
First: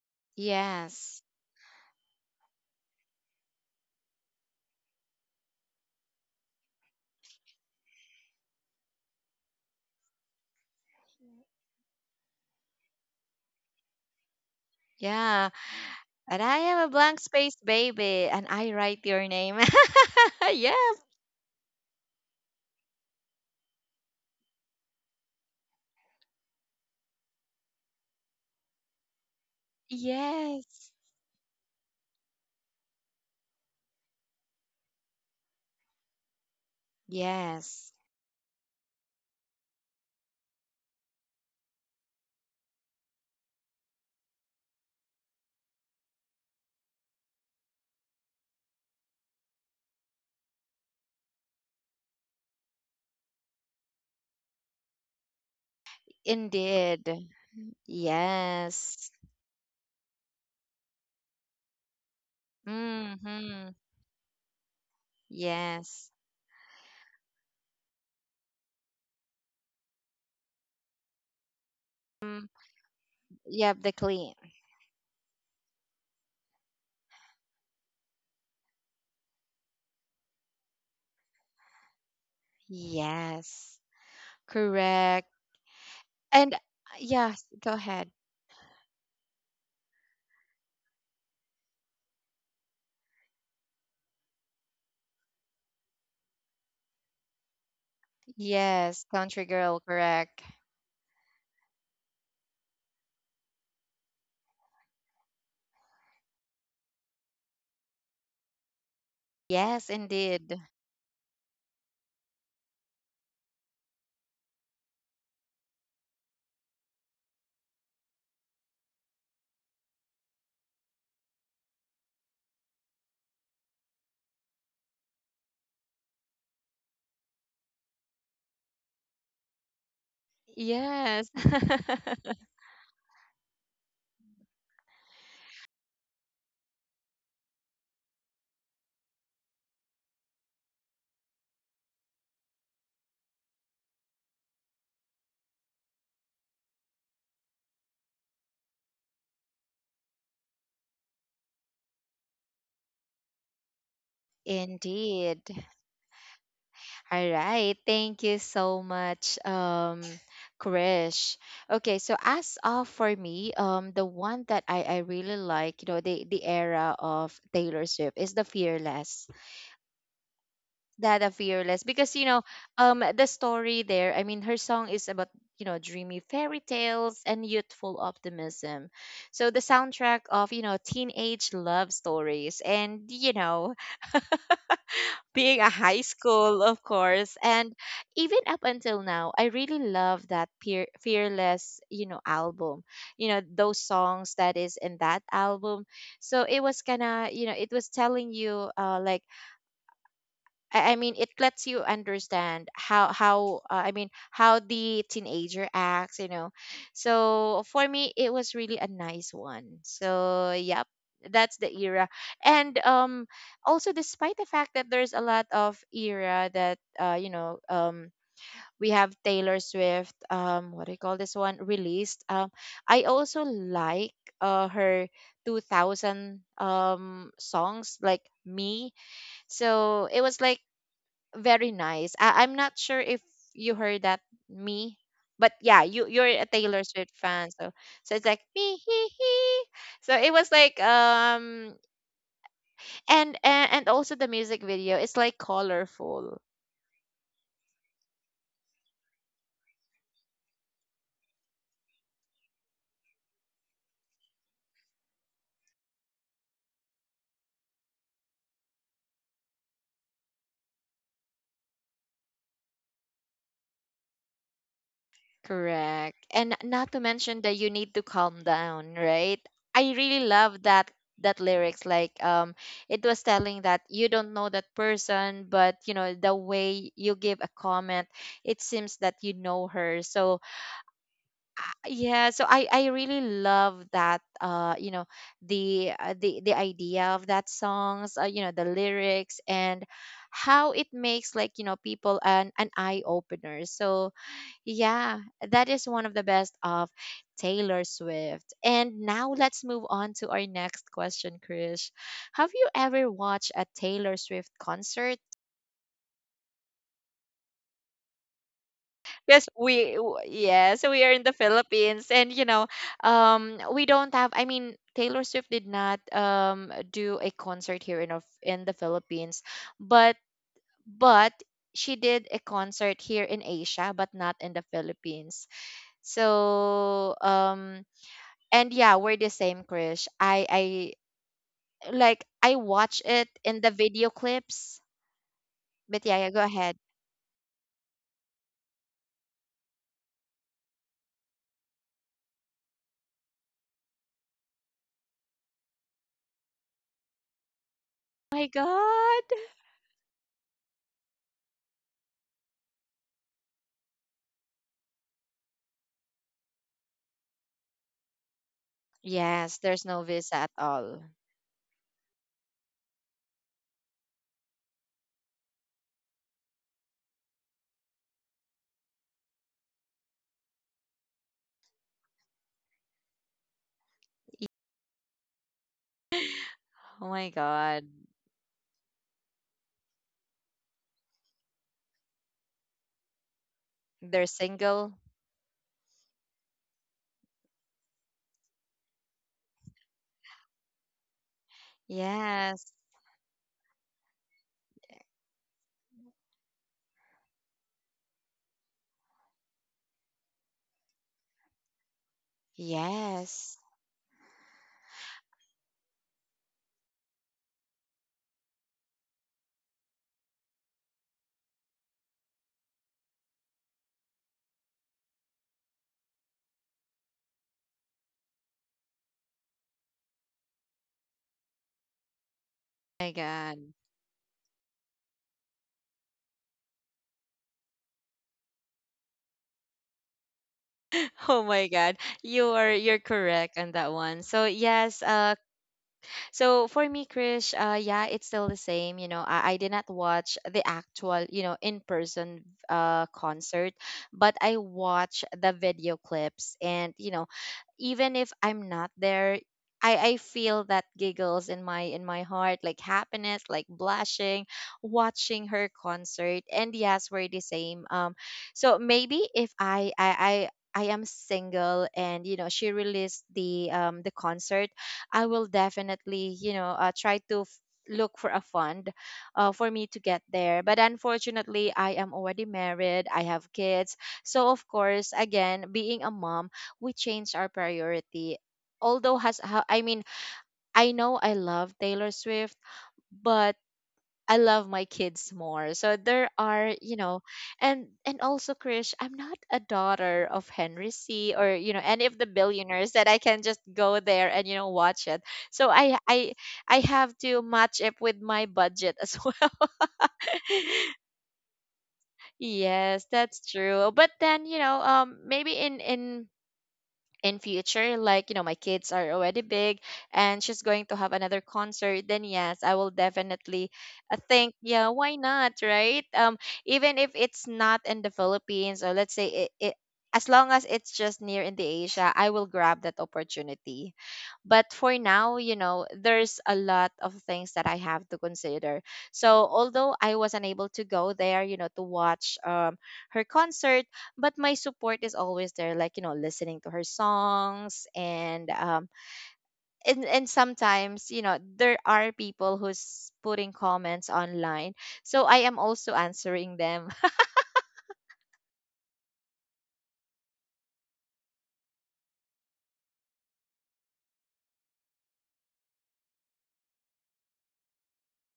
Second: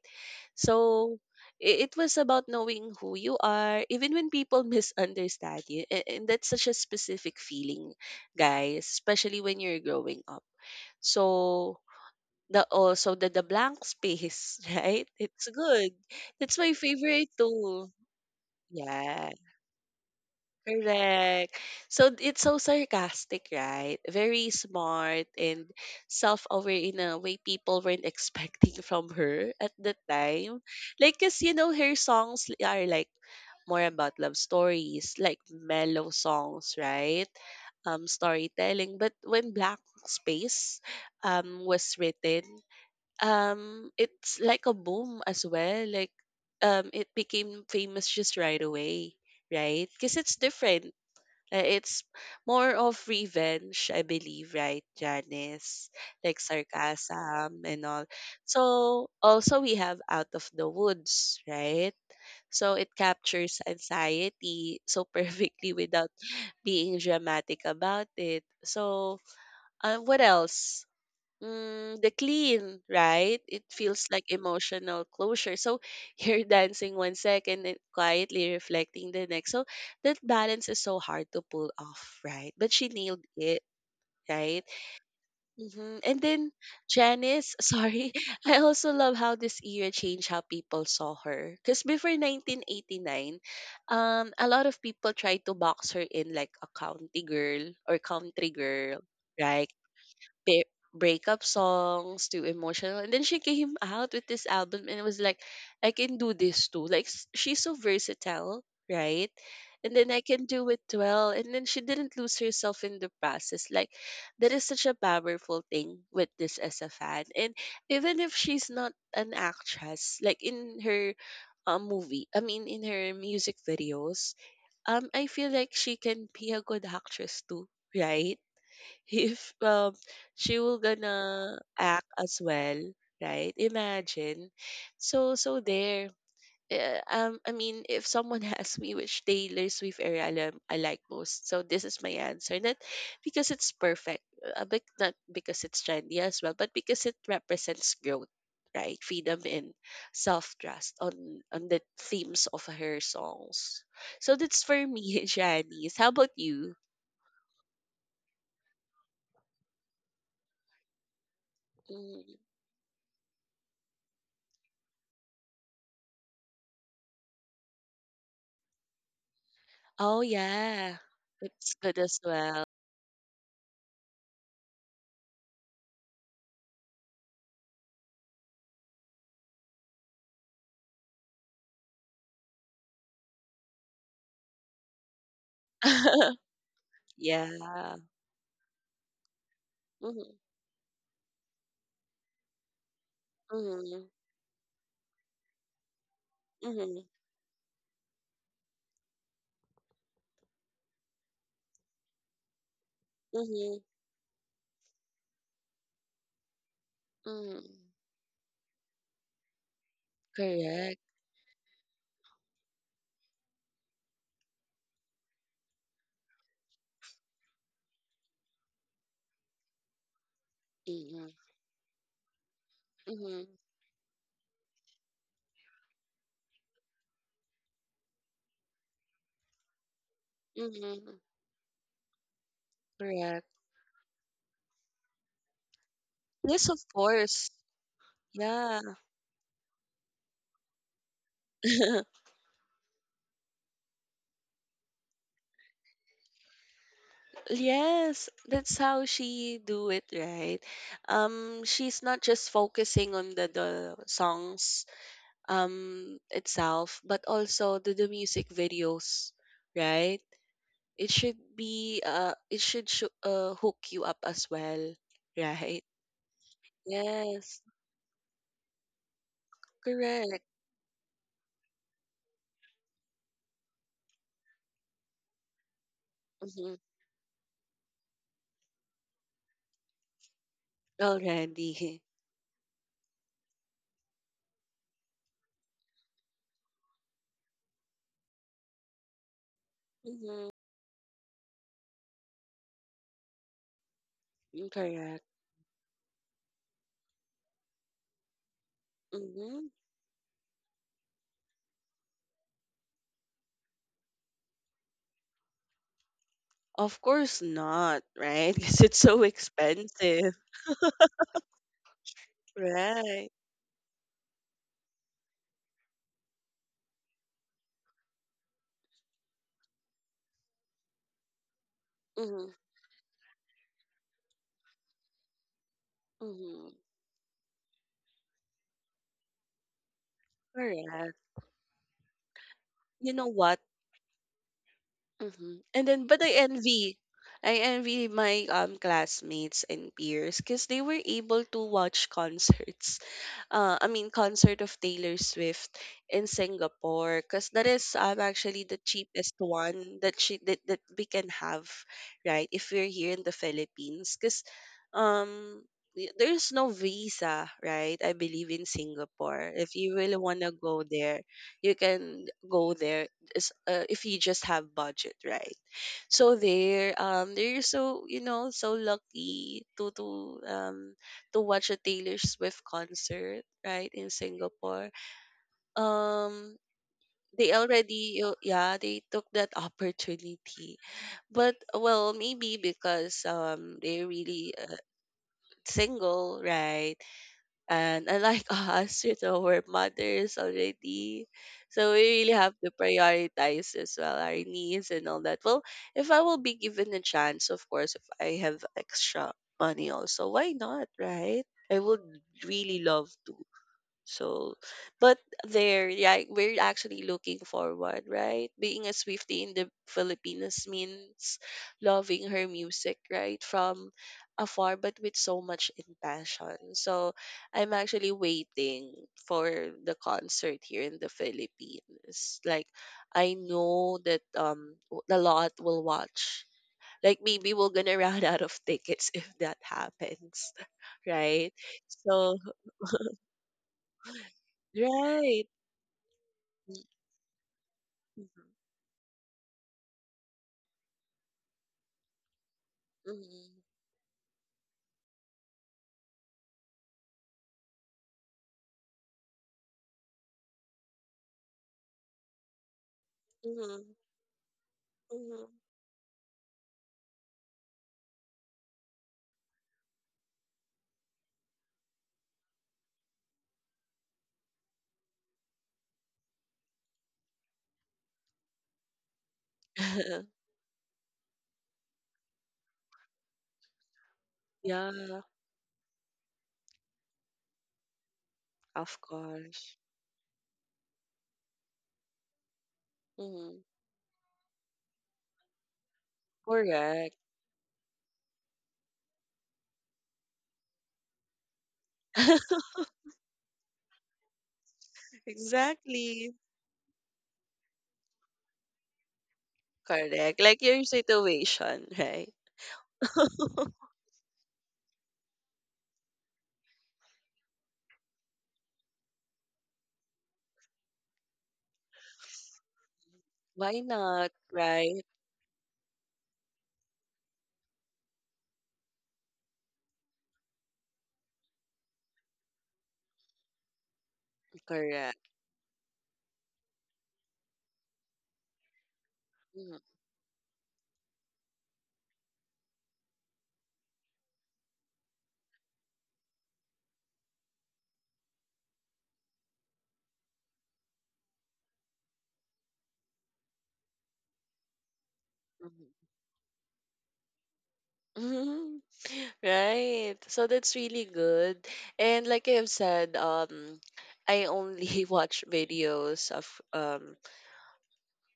B: So
A: Yes.
B: it was about knowing who you are, even when people misunderstand you, and that's such a specific feeling, guys, especially when you're growing up. So the also the blank space, right? It's
A: Yeah.
B: good.
A: And I
B: That's my
A: am a blank
B: favorite
A: space
B: too.
A: baby and I write your
B: Yeah.
A: name. yes.
B: Correct. So it's so sarcastic, right? Very smart and self-aware in a way people weren't expecting from her at the time.
A: Yes.
B: Like, cause you know her songs are like more about love stories, like mellow songs, right?
A: Yes.
B: Storytelling. But when Black Space was written, it's like a boom as well, like it became famous just right away, right? Because it's different. It's more of revenge, I believe, right, Janice? Like
A: Indeed.
B: sarcasm and all. So
A: Yes.
B: also we have Out of the Woods, right? So it captures
A: Mm-hmm.
B: anxiety so perfectly without
A: Yes.
B: being dramatic about it. So what else? Mm, the
A: Mm.
B: clean, right? It
A: Yep, the
B: feels like
A: clean.
B: emotional closure. So you're dancing one second and quietly reflecting the next. So that balance is so hard to pull off, right? But she nailed it,
A: Yes.
B: right?
A: Correct.
B: Hmm. And then
A: And yes,
B: Janice,
A: go ahead.
B: sorry, I also love how this era changed how people saw her. Because before 1989, a lot of people tried to box her in like a county girl or country girl.
A: Yes, country
B: Right,
A: girl, correct.
B: breakup songs to emotional, and then she came out with this album and it was like, I can do this too, like she's so versatile, right?
A: Yes,
B: And then I can
A: indeed.
B: do it well, and then she didn't lose herself in the process. Like that is such a powerful thing with this as a fan. And even if she's not an actress, like in her movie I mean in her music videos, I feel like she can be a good actress too, right? If she will
A: Yes.
B: gonna act as well, right? Imagine. So so there I mean if someone asks me which Taylor Swift era I like most, so this is my answer. Not because it's perfect, but not because it's trendy as well, but because it represents growth, right? Freedom and self-trust on the themes of her songs. So that's for me.
A: Indeed.
B: Janice, how about you?
A: All right. Thank you so much, Krish. Okay, so
B: Mm.
A: as of for me, the one that I really like, you know, the era of Taylor Swift is the Fearless.
B: Oh, yeah.
A: That the
B: It's
A: Fearless.
B: good
A: Because,
B: as
A: you know,
B: well.
A: the story there, I mean her song is about, you know, dreamy fairy tales and youthful optimism. So the soundtrack of, you know, teenage love stories and, you know, being a high school, of course.
B: Yeah.
A: And even up until now, I really love
B: Mhm,
A: that peer, Fearless, you know, album. You know, those
B: mhm,
A: songs that is in that album. So it was kind
B: mhm,
A: of, you know, it was telling you like it lets you understand how
B: mhm,
A: I mean how the teenager acts, you know. So for
B: mhm.
A: me, it was really a nice one. So yep,
B: Correct.
A: that's the era. And also despite the fact that there's a lot of era that you know um, we have Taylor Swift um, what do you call
B: Mhm,
A: this one released um, I also
B: mhm,
A: like her 2000 songs like me, so it was like
B: mhm.
A: very nice. I- I'm not sure if
B: Correct.
A: you heard that me, but yeah, you you're a
B: Yes, of
A: Taylor Swift fan,
B: course.
A: so so it's like me
B: Yeah.
A: he he. So it was like um, and also the music video is like colorful.
B: Yes, that's how she do it, right? She's not just focusing on the songs itself, but also the music videos, right? It should be, it should sho hook you up as well, right?
A: Correct. And not to mention that
B: Yes,
A: you need to calm down, right? I really
B: correct.
A: love that that lyrics like um, it was telling that you don't know that person, but you know the
B: Mm-hmm.
A: way you give a comment, it seems that you know her. So
B: Already.
A: yeah, so i really love that uh, you know, the idea of that songs you know, the lyrics, and
B: Mm-hmm.
A: how it makes like you know people an eye opener. So
B: Mm,
A: yeah,
B: correct.
A: that is one of the best of Taylor Swift. And now let's
B: Mm-hmm.
A: move on to our next question, Krish. Have you ever watched a Taylor Swift concert?
B: Of course not, right? Because it's so
A: Yes,
B: expensive,
A: yeah, so we are in the Philippines, and you know,
B: right?
A: um, we don't have, I mean Taylor Swift did not do a concert here in of in the Philippines, but but she did a
B: Mm-hmm.
A: concert here in Asia but not in the Philippines.
B: Mm-hmm.
A: So um, and yeah, we're the same, Krish. I
B: Correct.
A: like, I watch
B: You know
A: it
B: what?
A: in the video clips.
B: Mm-hmm. And
A: But
B: then,
A: yeah,
B: but
A: yeah, go ahead.
B: I envy my classmates and peers because they were able to watch concerts, I mean, concert of Taylor Swift in Singapore, because that is
A: Oh my
B: actually the cheapest
A: God.
B: one that that we can have, right? If we're here in the Philippines, because um, there's no visa, right? I believe in Singapore.
A: Yes,
B: If
A: there's
B: you
A: no
B: really
A: visa
B: want to
A: at
B: go
A: all.
B: there, you can go there if you just have budget, right? So there, they're so you know so lucky to um to watch a Taylor Swift concert, right, in Singapore. Um,
A: Oh my
B: they
A: God.
B: already, yeah, they took that opportunity. But, well, maybe because they're
A: They're
B: really
A: single.
B: single, right? And unlike us, you know, we're mothers already. So we really have to
A: Yes.
B: prioritize as well our needs and all that. Well, if I will be given a chance, of course, if I have extra money also, why not, right? I would really love to.
A: Yes.
B: So, but there, yeah, we're actually looking forward, right? Being a Swiftie in the Philippines means loving her music, right? From afar, but with so much passion. So, I'm actually waiting for the concert here in the Philippines. Like,
A: My
B: I
A: God.
B: know that a lot will watch. Like, maybe we're gonna run out of tickets if that happens,
A: Oh
B: right?
A: my God.
B: So,
A: You're correct on that one. So yes, uh,
B: right.
A: so for me, Krish, yeah, it's
B: Mhm.
A: still the same. You know, I did not watch the actual, you know, in person
B: Mhm.
A: concert, but I watch the video clips. And, you know, even if I'm not there, I feel that giggles in my heart, like happiness, like
B: Mhm.
A: blushing,
B: Mhm.
A: watching her concert. And yes, we're the same. So maybe if I am single, and you know she released the concert, I will definitely, you know, try to f- look for a fund for me to get there. But unfortunately, I am already married, I have kids. So, of course,
B: Yeah,
A: again, being a mom, we change our priority.
B: of
A: Although has ho-
B: course.
A: I know I love Taylor Swift, but
B: Mhm.
A: I love my kids more. So there are, you
B: Correct.
A: know, and also Krish, I'm not a daughter of Henry C or you know any of the billionaires that I can just go there and you know watch it. So
B: Exactly.
A: I have to match it with my budget as well.
B: Correct. Like your situation, right?
A: yes, that's true. But then you know, maybe in future, like you know my kids are already big and she's going to have another concert, then yes, I will definitely
B: Why not?
A: think yeah
B: Right?
A: why not, right um, even if it's not in the Philippines, or let's say it, it, as long as it's just near in the Asia, I will grab that opportunity. But for
B: Correct.
A: now, you know, there's a lot of things that I have to consider. So
B: Mhm.
A: although I was unable to go there, you know, to watch her concert, but my support is always there, like you know listening to her songs and um, and sometimes you know there are people who's putting comments online, so I am also
B: Mhm.
A: answering them.
B: Mhm. Right. So that's really good. And like I have said, I only watch videos of um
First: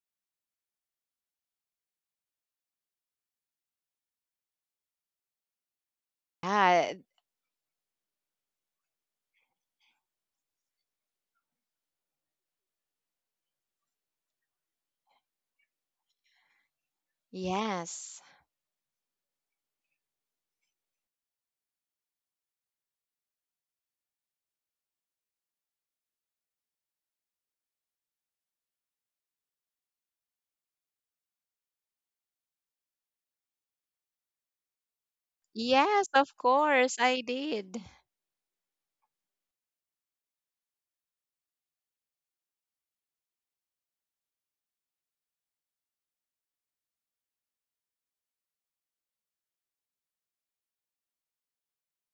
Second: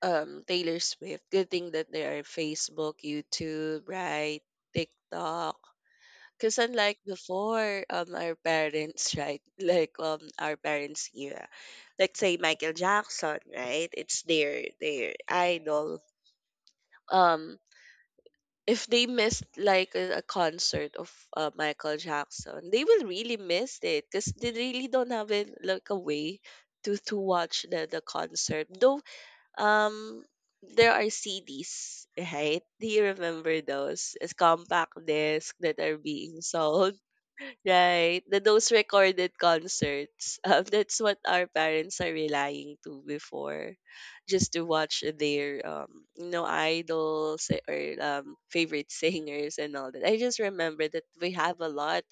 B: Taylor Swift. Good thing that there are Facebook, YouTube, right? TikTok. Because
A: yeah
B: unlike before, our parents, right? Like our parents' era, let's say Michael Jackson, right? It's their idol. Um,
A: yes
B: if they missed like a concert of Michael Jackson, they will really miss it because they really don't have it like a way to watch the concert. Though um, there are CDs, right? Do you remember those? As compact disc that are
A: yes of
B: being
A: course
B: sold.
A: I did
B: Right. The those recorded concerts. That's what our parents are relying to before, just to watch their you know, idols or favorite singers and all that. I just remember that we have a lot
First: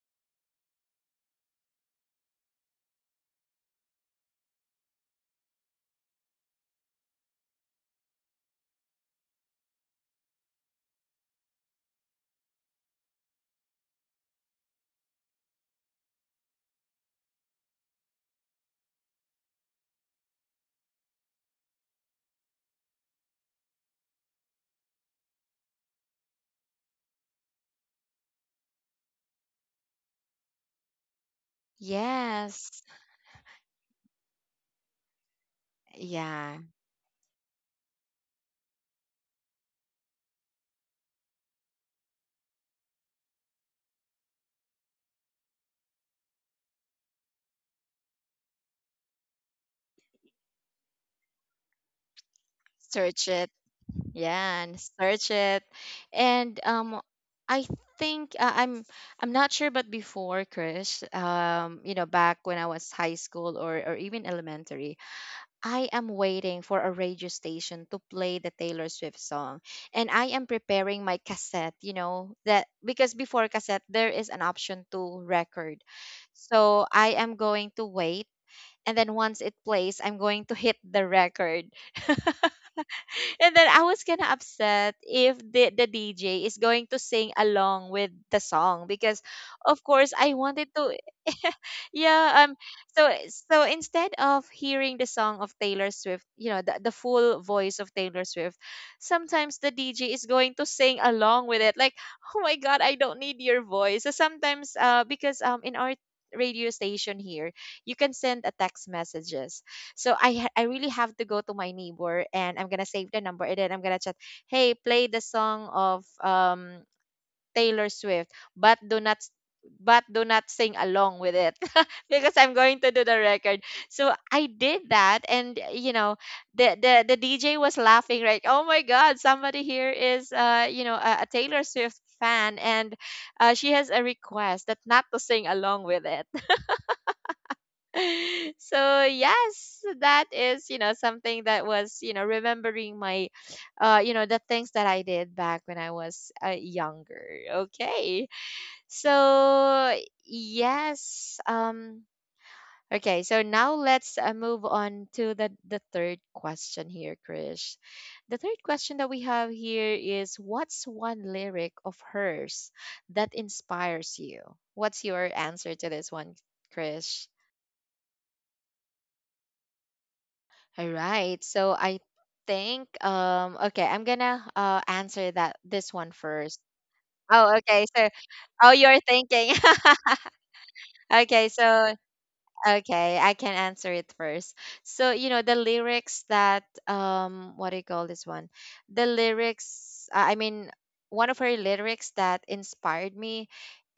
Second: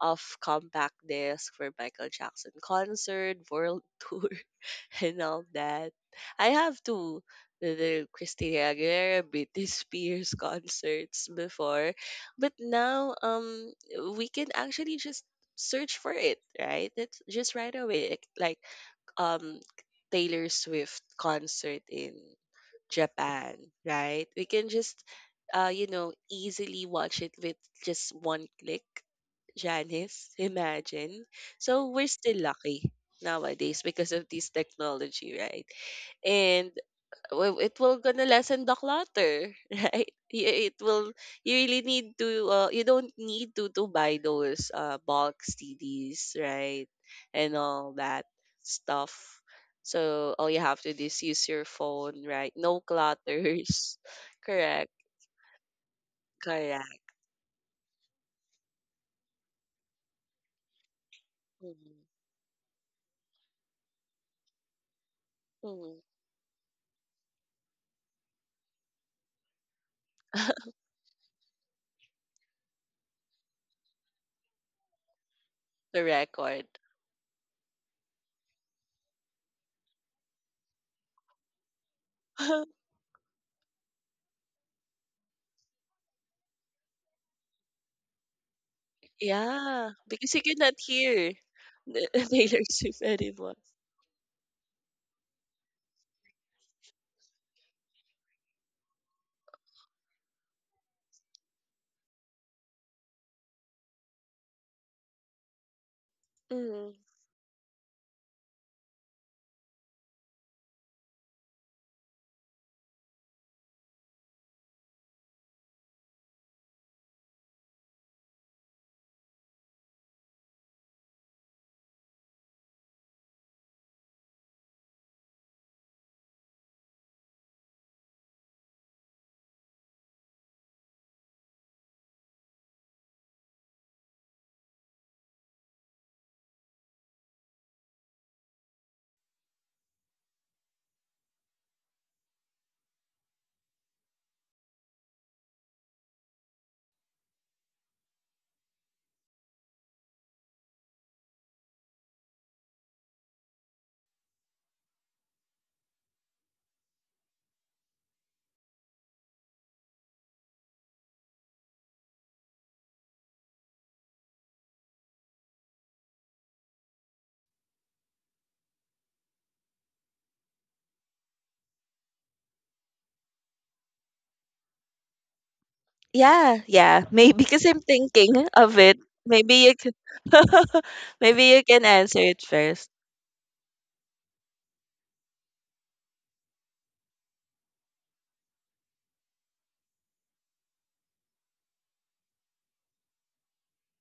B: of compact disc for Michael Jackson concert, world tour. And all that. I have to the Christina Aguilera, Britney Spears concerts before, but now we can actually just search for it, right? It's just right away. Um Taylor Swift concert in Japan, right? We can just you know easily watch it with just one click. Janice, imagine. So we're still
A: yes
B: lucky nowadays because of this technology, right?
A: yeah
B: And well, it will gonna lessen the clutter, right? It will. You really need to. You don't need to buy those bulk CDs, right? And all that stuff. So all you have to do is use your phone, right? No
A: search it.
B: clutters.
A: Yeah, and
B: Correct.
A: search it. And um,
B: Correct.
A: I think I'm not sure, but before Chris, you
B: Mhm.
A: know back when I was high school or even elementary, I
B: Mhm.
A: am waiting for a radio station to play the Taylor Swift song, and I am preparing my cassette, you know, that because before cassette there is an option to record.
B: The record.
A: So I am going to wait, and then once it plays, I'm going to hit the record. And then I was kind of upset if the DJ is going to sing along with the song because, of
B: Yeah,
A: course,
B: because
A: I
B: you
A: wanted
B: cannot
A: to.
B: hear the
A: yeah.
B: Taylor Swift
A: So
B: anymore.
A: so instead of hearing the song of Taylor Swift, you know, the full voice of Taylor Swift, sometimes the DJ is going to sing along with it. Like, oh my God, I don't need your voice. So sometimes, because in our radio
B: Mm.
A: station here, you can send a text messages, so I really have to go to my neighbor, and I'm gonna save the number, and then I'm gonna chat, hey, play the song of Taylor Swift, but do not s- but do not sing along with it, because I'm going to do the record. So I did that, and you know, the DJ was laughing, right? Oh my god, somebody here is a Taylor Swift fan, and she has a request that not to sing along with it. So yes, that is something that was remembering my, the things that I did back when I was younger. Okay. So yes, okay, so now let's move on to the third question here, Krish. The third question that we have here is, what's one lyric of hers that inspires you? What's your answer to this one, Krish? All right. So I think okay, I'm gonna answer that this one
B: Yeah,
A: first.
B: yeah. Maybe
A: Oh,
B: because I'm
A: okay. So
B: thinking
A: oh,
B: of it.
A: you're
B: Maybe
A: thinking.
B: you can, maybe
A: Okay,
B: you can
A: so
B: answer it first.
A: okay, I can answer it first. So, the lyrics that, what do you call this one? The lyrics, I mean, one of her lyrics that inspired me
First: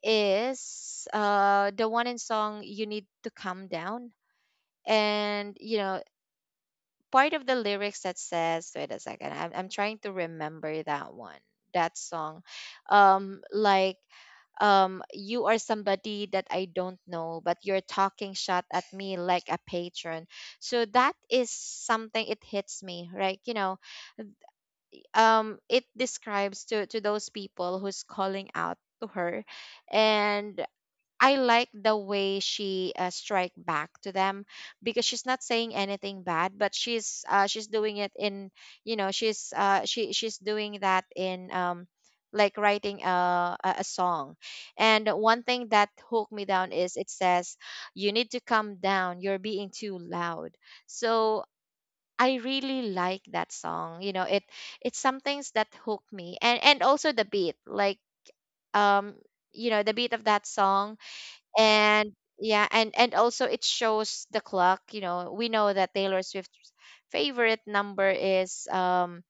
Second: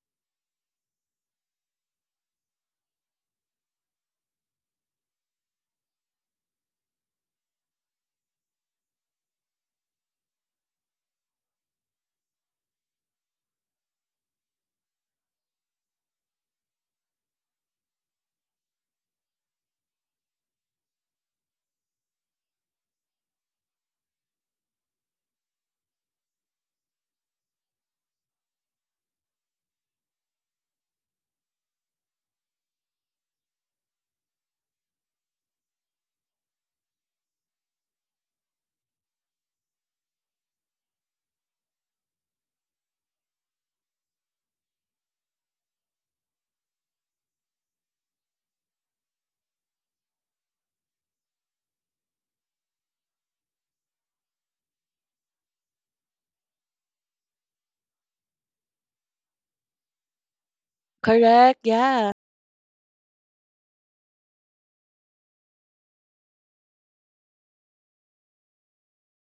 A: is the one in song You Need to Calm Down. And part of the lyrics that says, wait a second, I'm trying to remember that one, that song, like, you are somebody that I don't know, but you're talking shot at me like a patron. So that is something, it hits me, right? It describes to those people who's calling out to her. And I like the way she strike back to them, because she's not saying anything bad, but she's doing it in, she's doing that in, like writing a song. And one thing that hooked me down is it says, you need to calm down, you're being too loud. So I really like that song. It's some things that hooked me, and also the beat, like, um the beat of that song.
B: Correct.
A: And
B: Yeah.
A: yeah, and also it shows the clock. We know that Taylor Swift's favorite number is,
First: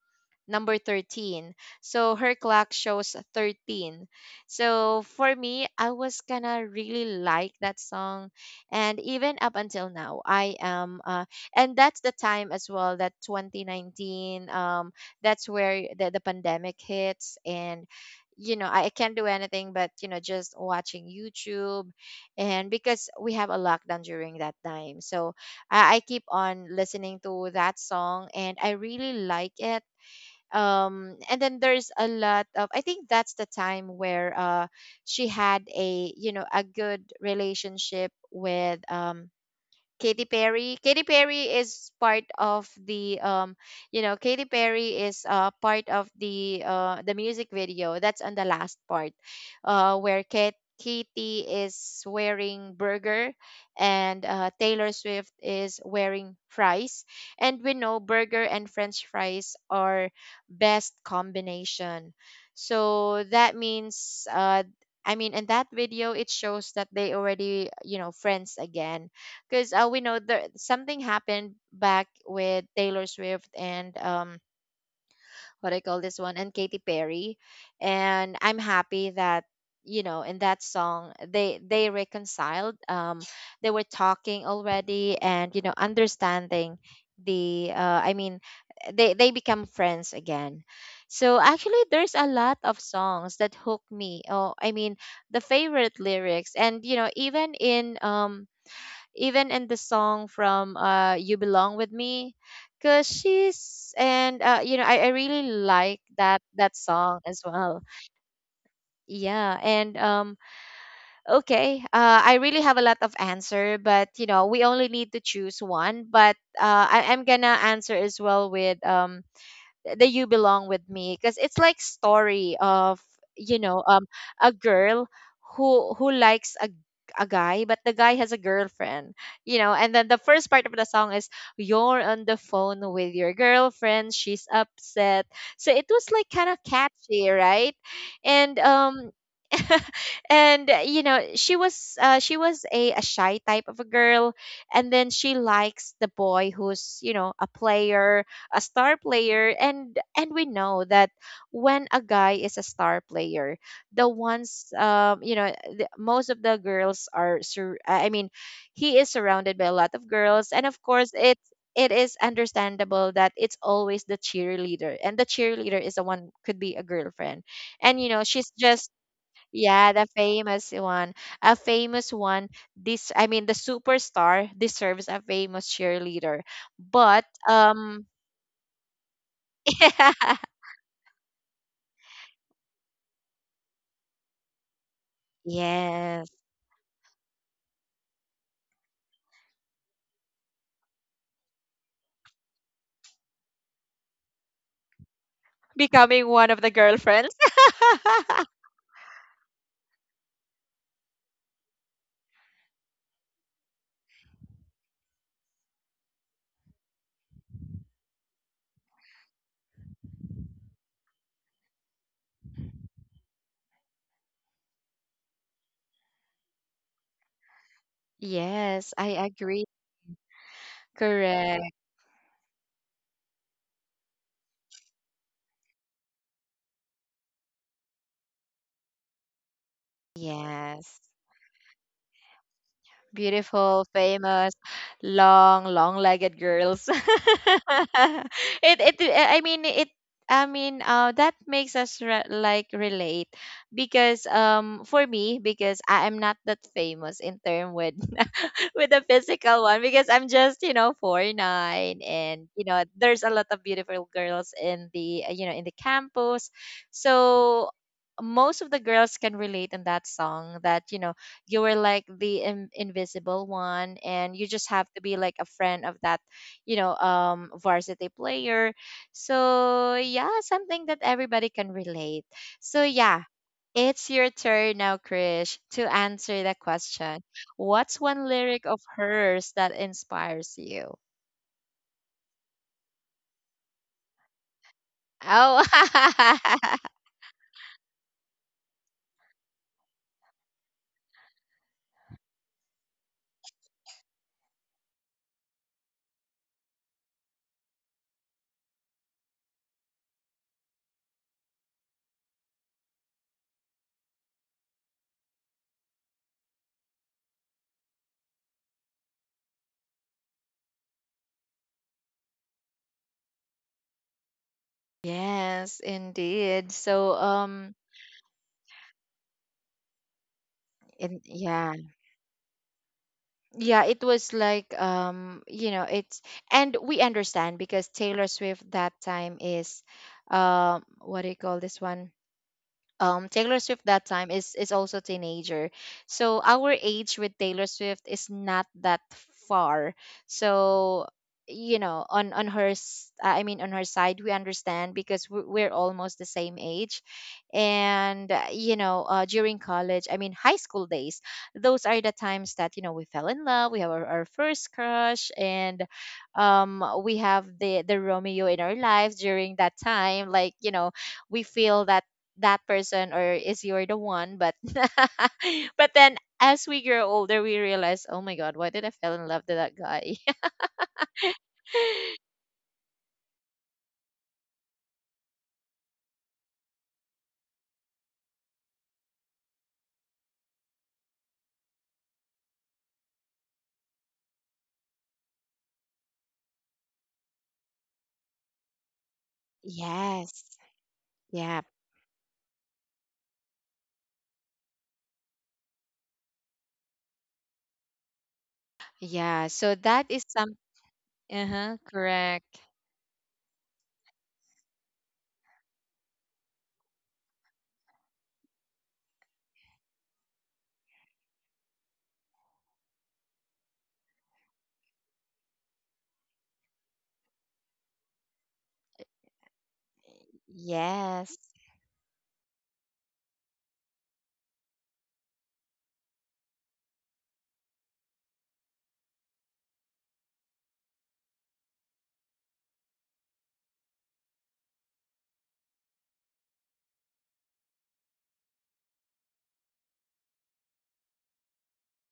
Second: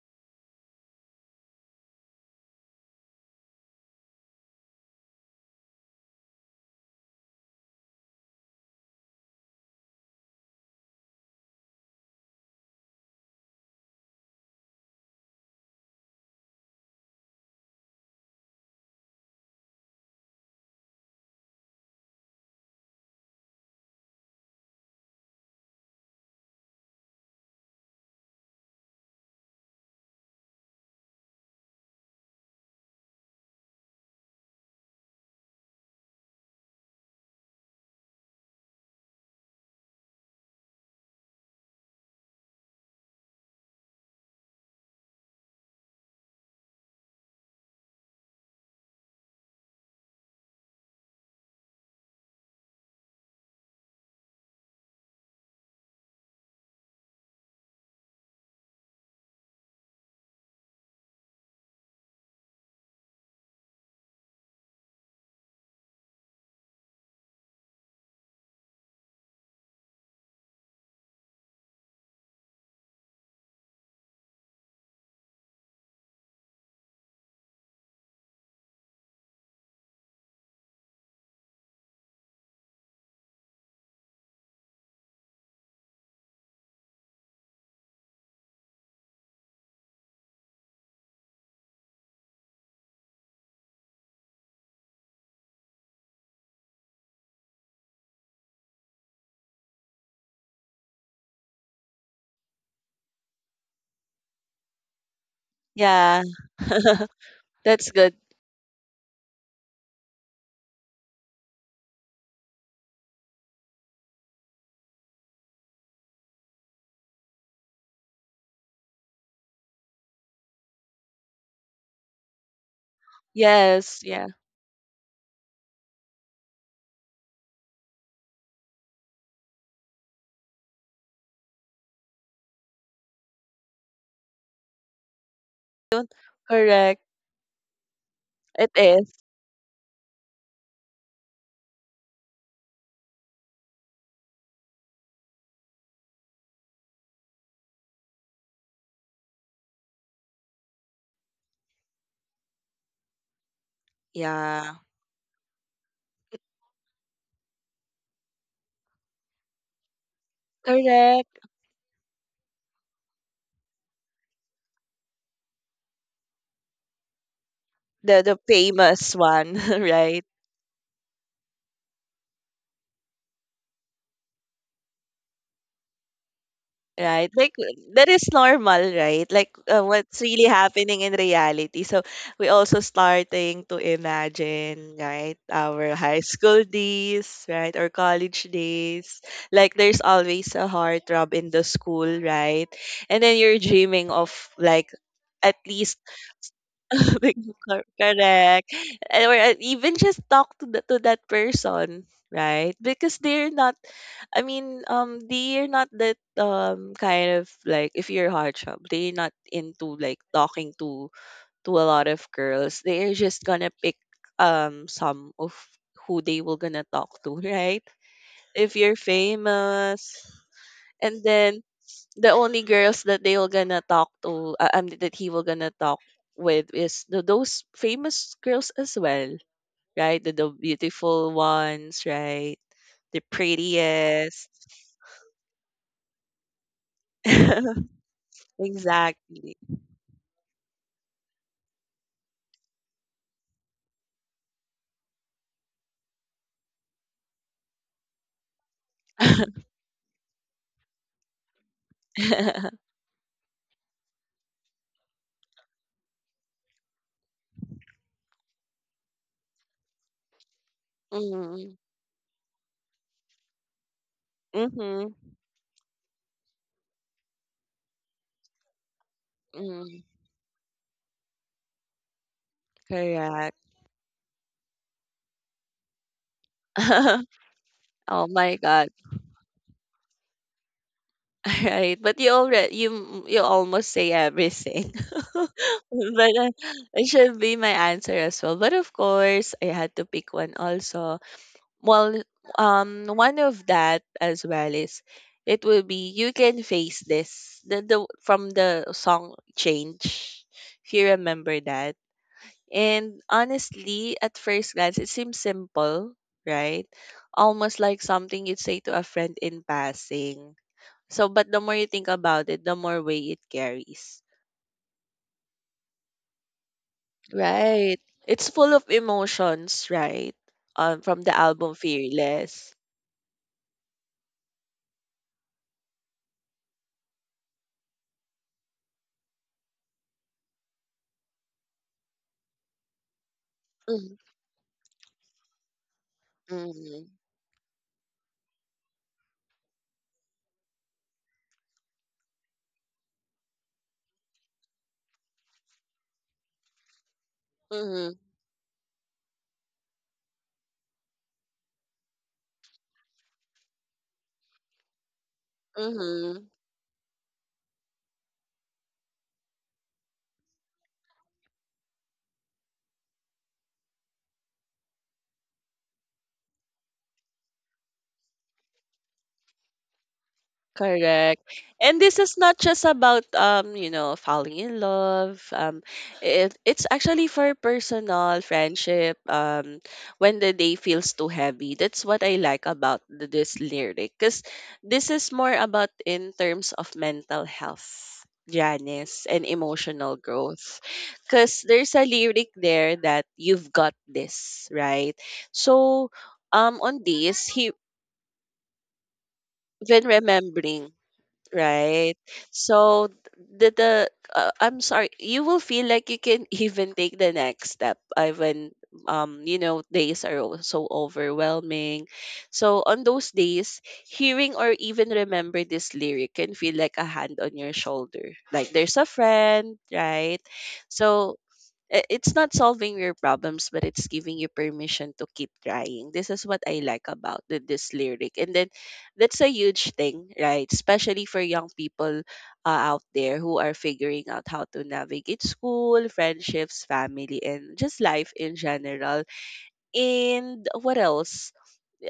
A: number 13. So her clock shows 13. So for me, I was kind of really like that song. And even up until now, I am, and that's the time as well that 2019, that's where the pandemic hits. And, I can't do anything but, just watching YouTube. And because we have a lockdown during that time. So I keep on listening to that song, and I really like it. And then there's a lot of, I think that's the time where she had a, a good relationship with Katy Perry. Katy Perry is part of the, Katy Perry is part of the the music video that's on the last part, where Kate Katy is wearing burger, and Taylor Swift is wearing fries, and we know burger and french fries are best combination. So that means, I mean, in that video it shows that they already, friends again, because we know there something happened back with Taylor Swift and, what I call this one, and Katy Perry. And I'm happy that, in that song they reconciled. They were talking already, and understanding the, I mean, they become friends again. So actually, there's a lot of songs that hook me. Oh, I mean, the favorite lyrics, and, even in, even in the song from, you belong with me, because she's, and I really like
B: Yeah.
A: that song as well.
B: That's good.
A: Yeah, and, okay, I really have a lot of answer, but we only need to choose one. But I'm gonna answer as well with, the you belong with me, because it's like story of, you know
B: Yes.
A: um
B: Yeah.
A: a girl who likes a guy, but the guy has a girlfriend. And then the first part of the song is, you're on the phone with your girlfriend, she's upset, so it was like kind of
B: Correct.
A: catchy, right? And,
B: It is.
A: and, she was a shy type of a girl. And then she likes the boy who's, a player, a star player. And we know that when a guy is a star player, the
B: Yeah.
A: ones, most of the girls are, I mean, he is surrounded by a lot of girls. And of course
B: Correct.
A: it is understandable that it's always the cheerleader, and the cheerleader is the one could be a girlfriend. And,
B: The
A: she's just,
B: famous one,
A: yeah, the
B: right?
A: famous one, a famous one. This I mean, the superstar deserves a famous cheerleader.
B: Right.
A: But,
B: Like that is normal, right? Like what's really happening in reality. So we also starting to imagine, right, our high
A: Yes.
B: school days, right, or college days. Like there's always a heartthrob in the school, right? And then you're dreaming of like at least
A: Becoming one of the
B: big
A: girlfriends.
B: correct. And or even just talk to to that person, right? Because they're not I mean, they're not that kind of like if you're hot shop, they're not into like talking to a lot of girls. They're just gonna pick some of who they will gonna talk to, right? If
A: Yes,
B: you're
A: I agree.
B: famous, and then
A: Correct.
B: the only girls that they were gonna talk to that he will gonna talk with is those famous girls as well, right? The
A: Yes.
B: beautiful ones, right? The
A: Beautiful,
B: prettiest.
A: famous, long, long-legged girls. It, I
B: Exactly.
A: mean, it, I mean, that makes us, re like, relate, because, for me, because I am not that famous in term with, with the physical one, because I'm just, 4'9", and there's a lot of beautiful girls in the, in the campus. So most of the girls can relate in that song, that, you
B: Mm-hmm.
A: were like the, invisible one, and you just have to
B: Mm-hmm.
A: be like a friend of that, varsity player. So yeah, something that everybody can relate. So yeah,
B: Correct.
A: it's your turn now, Krish, to answer the question. What's
B: Oh
A: one
B: my
A: lyric of
B: God.
A: hers that inspires you?
B: Right, but you already you you almost say everything.
A: Oh,
B: But it should be my answer as well. But of course, I had to pick one also. Well, one of that as well is, it will be you can face this. The From the song Change, if you remember that. And honestly, at first glance, it seems simple, right? Almost like something you'd say to a friend in passing but the more you think about it, the more weight it carries.
A: yes, indeed. So,
B: Right. It's full of emotions, right? From the
A: yeah,
B: album Fearless.
A: yeah, it was like, it's, and we understand because Taylor Swift that time is, what do you call this one? Taylor Swift that
B: Mm-hmm.
A: time is also teenager. So our age with Taylor Swift is not that far. So on, I mean, on her side, we understand, because we're almost the same age.
B: Mm-hmm.
A: And, during college, I mean, high school days, those are the times that, we fell in love, we have our first crush. And,
B: Mm-hmm.
A: we have the Romeo in our lives during that time, like, we feel that that person, or is you're the one, but but then as we grow older, we realize, oh my god, why did I fell in love with that guy?
B: Correct. And this is not just about falling in love. It's actually for personal friendship. Um, when the day feels too heavy. That's what I like about this lyric cuz this is more about in terms of mental health, Janice, and emotional
A: Yes.
B: growth.
A: Yeah,
B: Cuz there's a lyric there that you've got this, right? So on this he
A: yeah. So that
B: when
A: is some.
B: remembering,
A: Uh-huh.
B: right?
A: Correct.
B: So the I'm sorry, you will feel like you can even take the next step when you know days are so overwhelming. So on those days, hearing or even remember this lyric can feel like a hand on your shoulder, like there's a friend, right?
A: Yes.
B: So it's not solving your problems, but it's giving you permission to keep trying. This is what I like about this lyric, and then that's a huge thing, right, especially for young people out there who are figuring out how to navigate school, friendships, family, and just life in general. And what else,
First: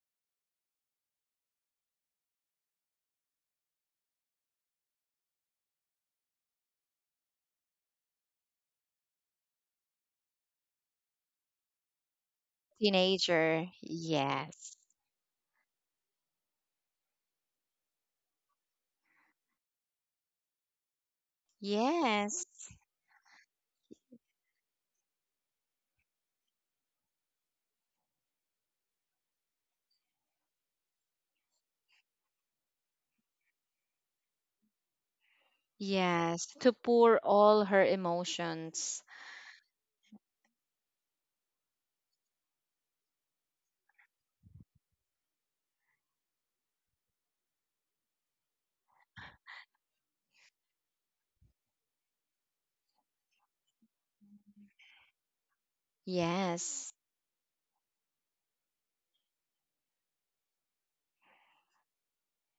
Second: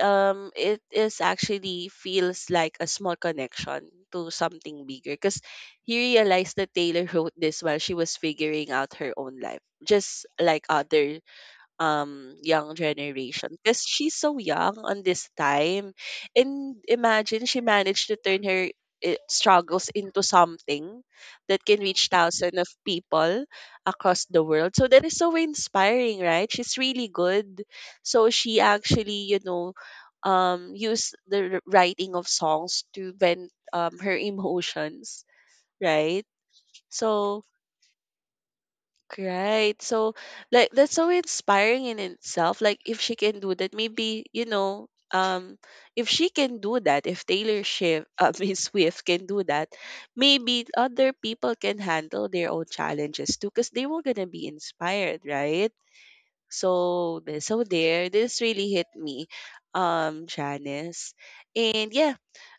B: um, it is actually feels like a small connection to something bigger, because he realized that Taylor wrote this while she was figuring out her own life, just like other, um, young generation,
A: Teenager,
B: because she's so
A: yes.
B: young on this time. And imagine she managed to turn her struggles into something that can reach
A: Yes.
B: thousands of people across the world. So that is so inspiring, right? She's really good. So she actually, you know, um, use the writing of songs to vent, um, her emotions, right?
A: Yes, to pour
B: So
A: all her emotions.
B: Right. So like that's so inspiring in itself. Like if she can do that, maybe, you know, um, if she can do that, if Taylor Swift, Miss Swift can do that, maybe other people can handle their own challenges too, because they were gonna be inspired, right? So
A: Yes.
B: so there, this really hit me, Janice. And yeah,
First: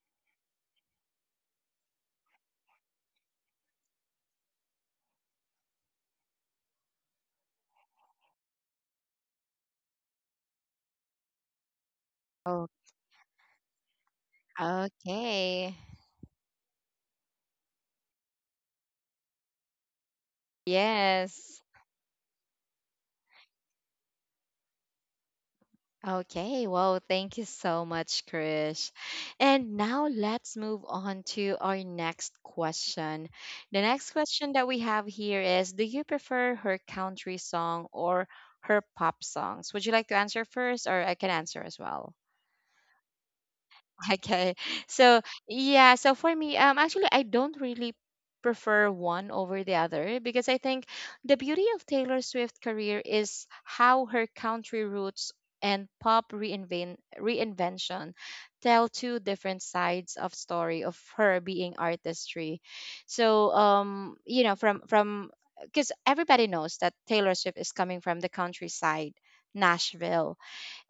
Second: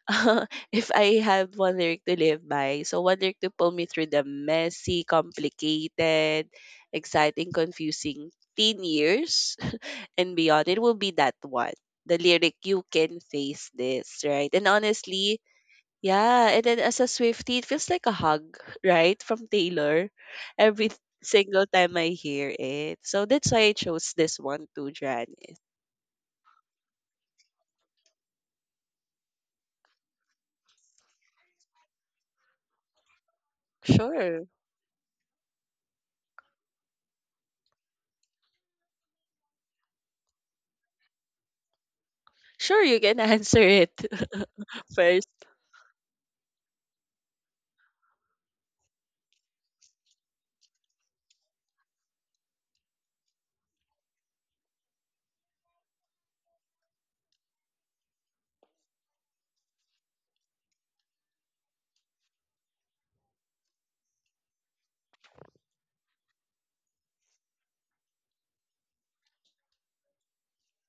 B: if I have one lyric to live by, so one lyric to pull me through the messy, complicated, exciting, confusing teen years and beyond, it will be that one. The lyric,
A: Oh,
B: you can face this, right? And honestly,
A: okay.
B: yeah. And then as a Swiftie, it feels like a hug, right? From Taylor every
A: Yes.
B: single time I hear it. So that's why I chose this one too, Janice.
A: Okay, well, thank you so much, Krish. And now let's move on to our next question. The next
B: Sure.
A: question that we have here is, do you prefer her country song or her pop songs? Would you like to answer first, or I can answer as well?
B: Sure, you can answer it
A: Okay. So,
B: first.
A: yeah, so for me, actually I don't really prefer one over the other, because I think the beauty of Taylor Swift's career is how her country roots and pop reinvention tell two different sides of story of her being artistry. So, from, because everybody knows that Taylor Swift is coming from the countryside, Nashville,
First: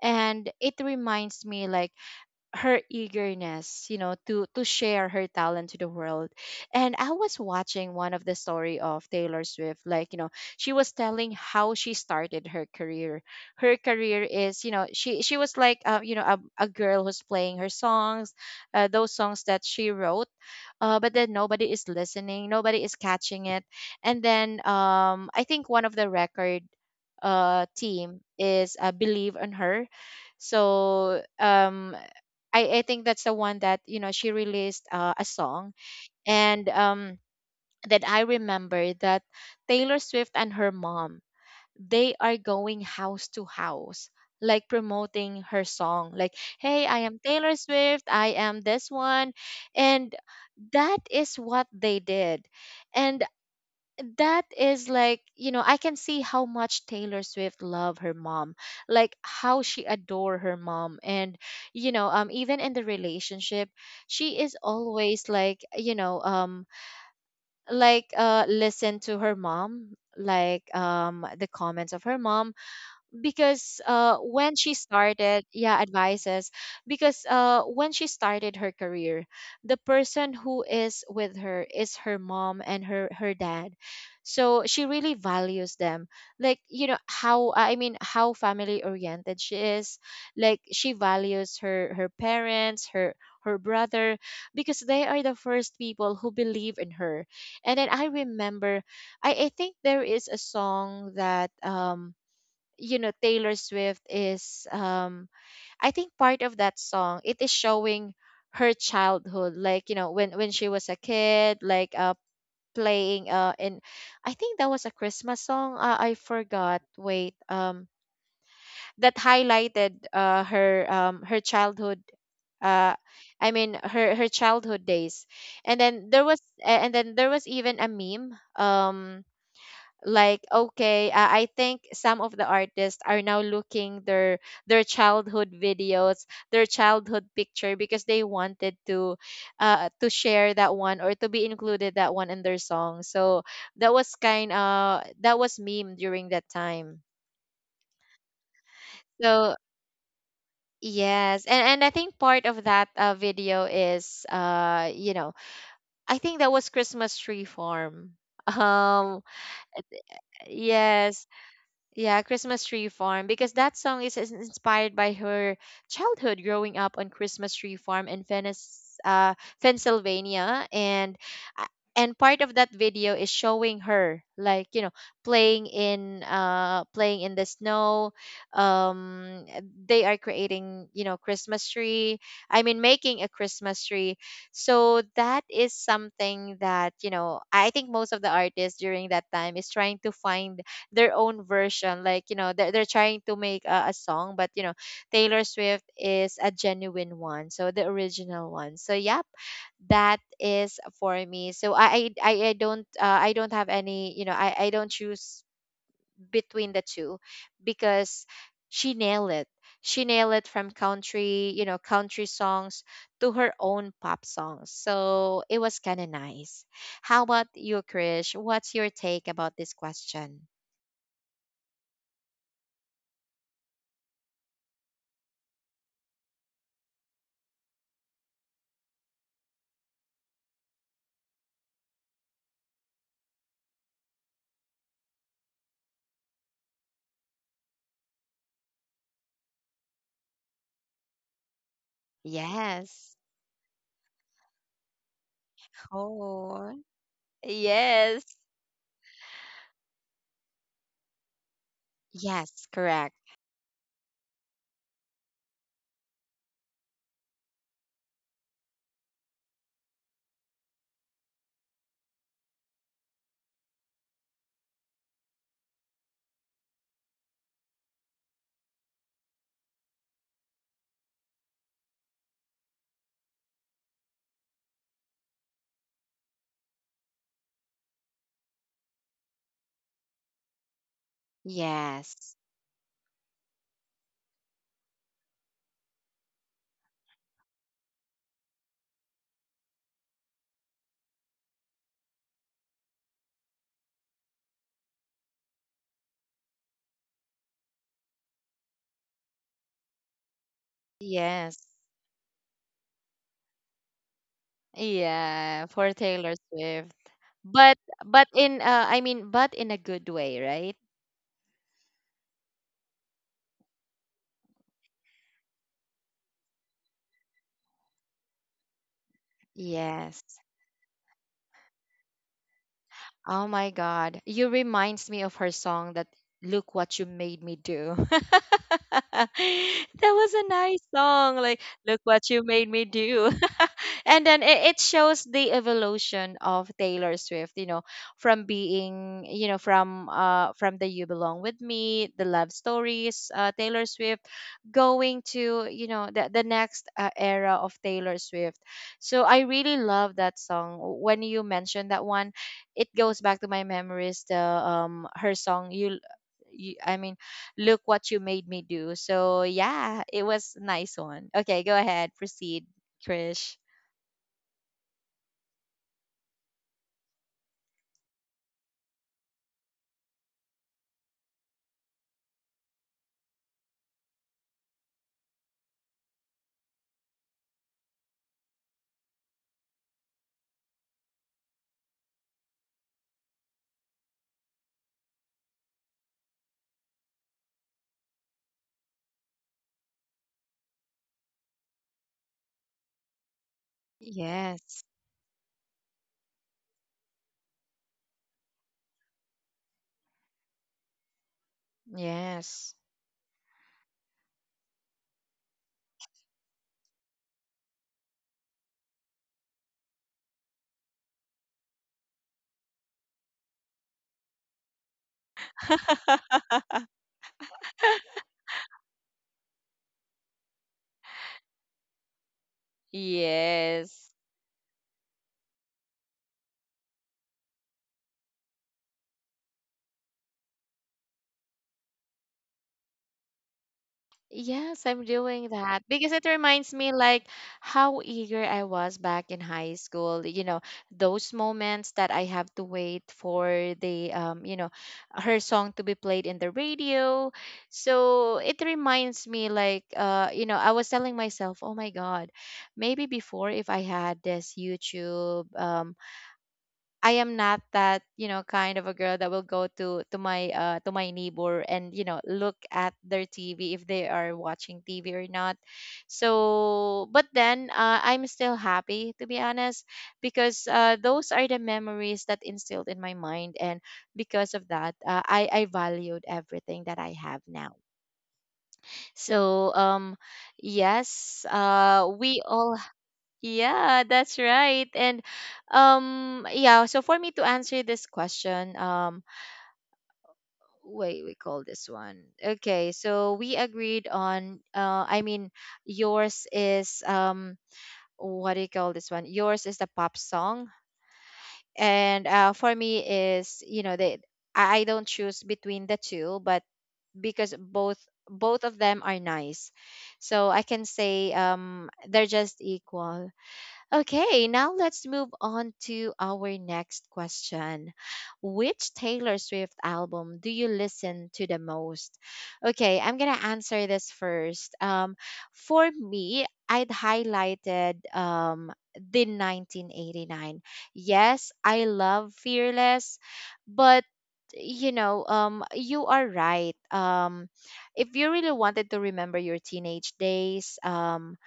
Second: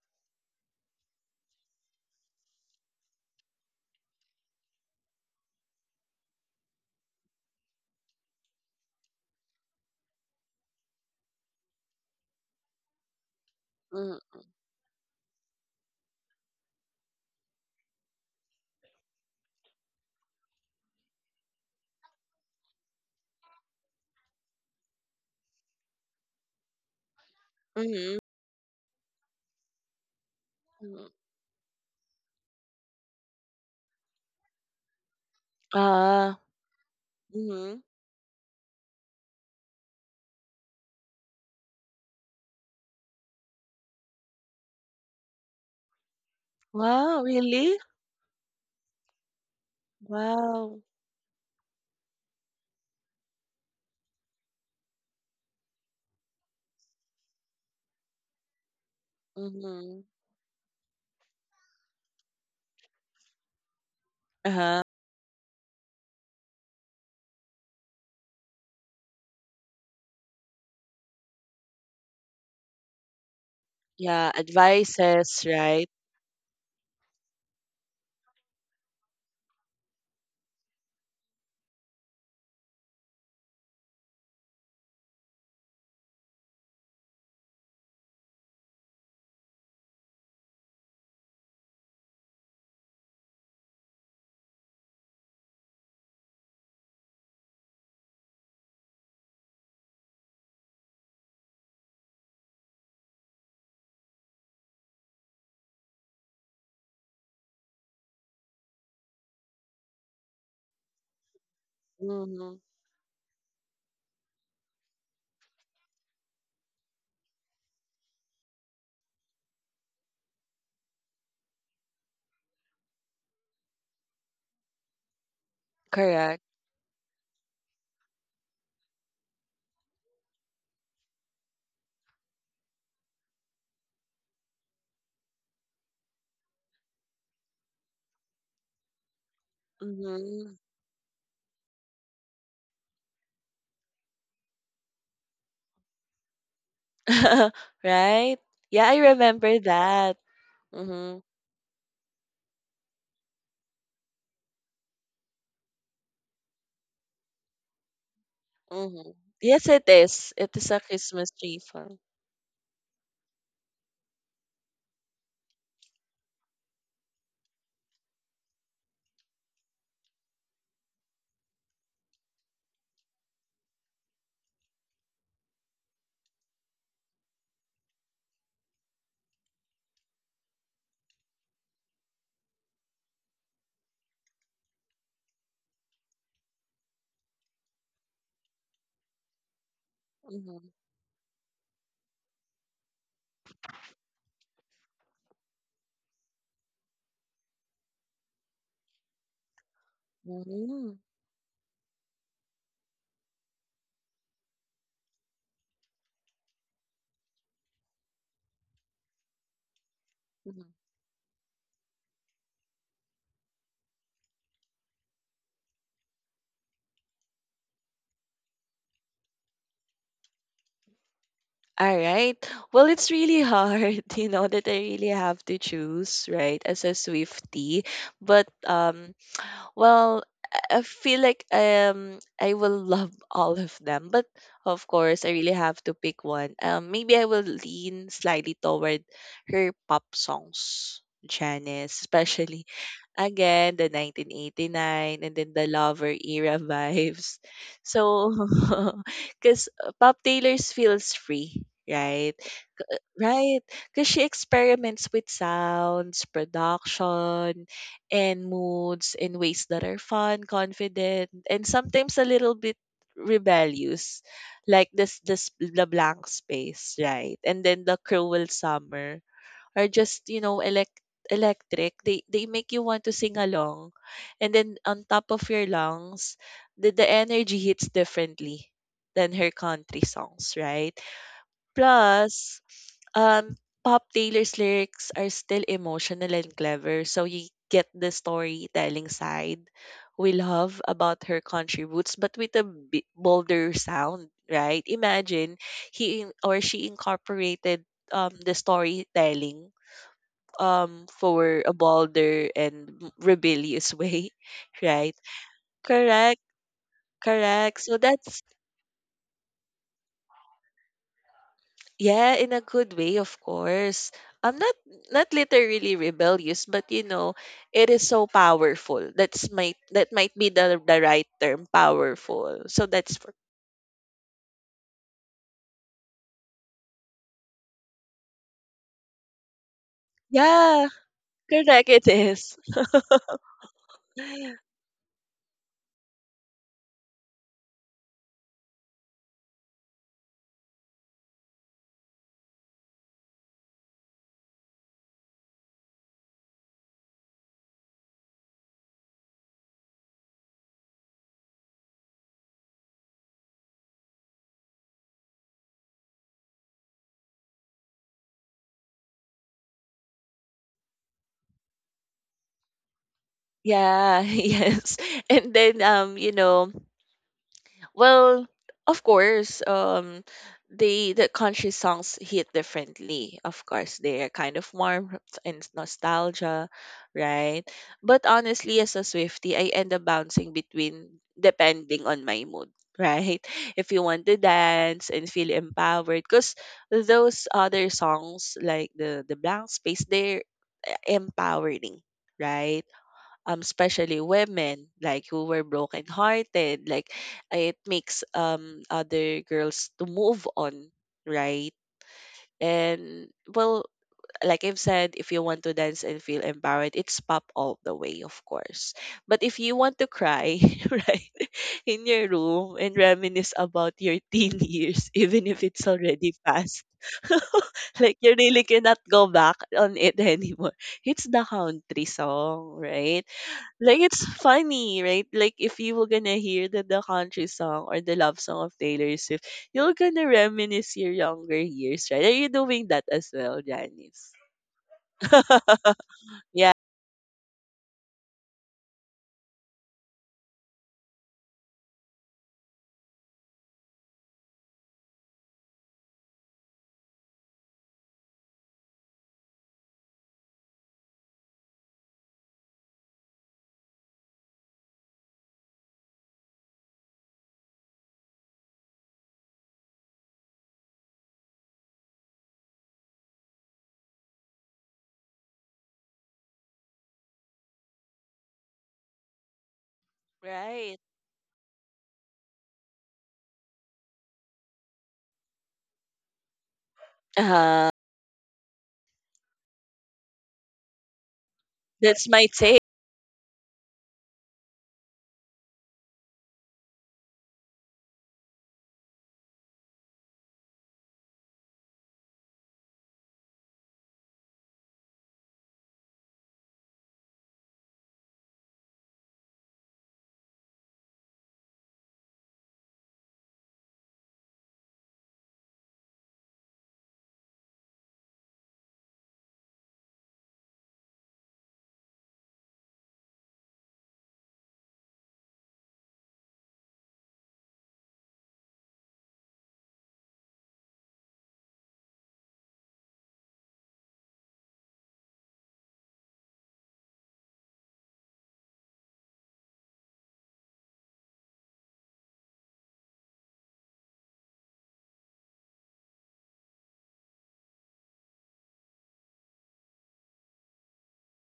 A: and it reminds me, like, her eagerness, to share her talent to the world. And I was watching one of the story of Taylor Swift, like, she was telling how she started her career. Her
B: Mm.
A: career is, she was like, a girl who's playing her songs, those songs that she wrote, but then nobody is listening, nobody is catching it. And then I think one of the record
B: Mm-hmm.
A: team is believe on her. So I think that's the one that you know she released a song.
B: Ah,
A: And
B: mhm.
A: then I remember that Taylor Swift and her mom, they are going house to house, like promoting her song, like, "Hey, I am
B: Wow,
A: Taylor
B: really?
A: Swift. I am this one." And
B: Wow.
A: that is what they did. And that is, like, you know, I can see how much Taylor Swift love her mom, like how she
B: Mhm.
A: adore her mom. And you know, even in the relationship, she is
B: Uh-huh.
A: always like, you know, like listen to her mom, like the comments of her mom, because
B: Yeah,
A: when she
B: advices,
A: started, yeah,
B: right?
A: advices. Because when she started her career, the person who is with her is her mom and her dad. So she really values them, like, you know, how, I mean, how family oriented she is, like she values her parents, her, her brother, because they are the first people who believe in her. And then I remember, I think there is a song that you know Taylor Swift is, I think part of that song, it is showing her childhood, like, you know, when she was a kid, like
B: Mhm.
A: playing and I think that was a Christmas song. I forgot. Wait, that highlighted her her childhood. uh I mean her childhood days. And then
B: Correct.
A: and then there was even a meme, like, okay, I think some of the artists are now looking their childhood videos, their childhood picture, because they wanted to share
B: Mhm.
A: that one or to be included that one in their song. So that was kind of, that was meme during that time.
B: Right? Yeah, I
A: So
B: remember that. Mhm.
A: yes, and I think part of that video is you know, I think that was Christmas Tree Farm.
B: Mhm.
A: um
B: Yes, it is. It is a
A: yes.
B: Christmas tree farm.
A: Yeah, Christmas Tree Farm, because that song is inspired by her childhood growing up on Christmas Tree Farm in Venice, Pennsylvania. And uh, and part of that video is showing her, like, you know, playing in playing in the snow. Um, they are creating, you know, Christmas tree. I mean, making a Christmas tree. So that is something that, you know, I think most of the artists during that time is trying to find
B: Mhm.
A: their own version, like, you know, they're trying to make a song, but you know, Taylor Swift is a genuine one, so the original one. So yep, that is
B: Mhm.
A: for me. So I don't I don't have any, you know, I don't choose between the two, because she nailed it. She nailed it from
B: Mhm.
A: country, you know, country songs to her own pop songs. So it was kind of nice. How about you, Krish? What's your take about this question?
B: All right. Well, it's really hard, you know, that I really have to choose, right, as a Swiftie. But um, Well, I feel like um, I will love all of them, but of course I really have to pick one. Maybe I will lean slightly toward her pop songs, Janice, especially
A: Yes.
B: again the 1989 and then the Lover era
A: Oh,
B: vibes.
A: yes.
B: So, because Pop Taylor's feels free, right?
A: Yes, correct.
B: Right, because she experiments with sounds, production, and moods in ways that are fun, confident, and sometimes a little bit rebellious, like this the blank space, right? And then the cruel summer are just, you know, electric. They make you want to sing along, and then on top of your lungs, the energy hits differently than her country songs, right?
A: Yes.
B: Plus, um, Pop Taylor's lyrics are still emotional and clever, so you get the storytelling side we love about her country roots, but with a bolder sound, right? Imagine he or she incorporated, um, the storytelling, um,
A: Yes.
B: for a bolder and rebellious way, right?
A: Yeah, for Taylor
B: Correct,
A: Swift. But
B: correct. So
A: but
B: that's
A: in I mean, but in a good way, right?
B: Yeah, in a good way, of course. I'm not literally rebellious, but you know, it is so powerful. That's might that might
A: Yes.
B: be the right term, powerful. So that's for
A: Oh my God. You reminds me of her song that, "Look What You Made Me Do." That was a nice
B: yeah,
A: song. Like,
B: correct.
A: look
B: It
A: what you
B: is.
A: made me do. And then it shows the evolution of Taylor Swift, you know, from being, you know, from the "You Belong With Me," the love stories, Taylor Swift going to, you know, the next era of Taylor Swift. So I really love that song. When you mentioned that one, it goes back to my memories, the her song, you I mean "Look What You Made Me Do." So yeah, it was nice one. Okay, go ahead, proceed, Krish.
B: Yeah, yes. And then you know, Well, of course, the country songs hit differently. Of course, they're kind of warm and nostalgia, right? But honestly, as a Swifty, I end up bouncing between depending on my mood, right? If you want to dance and feel empowered, because those other songs like the blank space, they're empowering, right? Um, especially
A: Yes,
B: women, like who were brokenhearted. Like it makes, um, other girls to move on, right?
A: yes.
B: And well, like I've said, if you want to dance and feel empowered, it's pop all the way, of course. But if you want to cry, right, in your room and reminisce about your teen years, even if it's already past, like you really cannot go back on it anymore. It's the country song, right? Like
A: Yes.
B: it's funny, right? Like if you were gonna hear the country song or the love song of Taylor Swift, you're gonna reminisce your younger years, right? Are you doing that as well, Janice?
A: Yes, I'm doing that because it
B: Yeah.
A: reminds me like how eager I was back in high school. You know, those moments that I have to wait for the, you know, her song to be played in the radio. So it reminds me like, you know, I was telling myself, "Oh my God, maybe before, if I had this YouTube, I am not that, you know, kind of a girl that will go to my neighbor and, you know, look at their TV if they are watching TV or not." So, but then I'm still happy, to be honest, because
B: Right.
A: those are the memories that instilled in my mind. And because of that, I valued everything that I have now.
B: Uh,
A: So, yes,
B: that's
A: we
B: my
A: all,
B: take.
A: yeah, that's right. And yeah, so for me to answer this question, wait, we call this one. Okay, so we agreed on, I mean, yours is, what do you call this one? Yours is the pop song, and for me is, you know, they, I don't choose between the two, but because both, both of them are nice. So I can say they're just equal. Okay, now let's move on to our next question. Which Taylor Swift album do you listen to the most? Okay, I'm gonna answer this first. For me, I'd highlighted the 1989. Yes, I love Fearless, but you know, you are right. If you really wanted to remember your teenage days,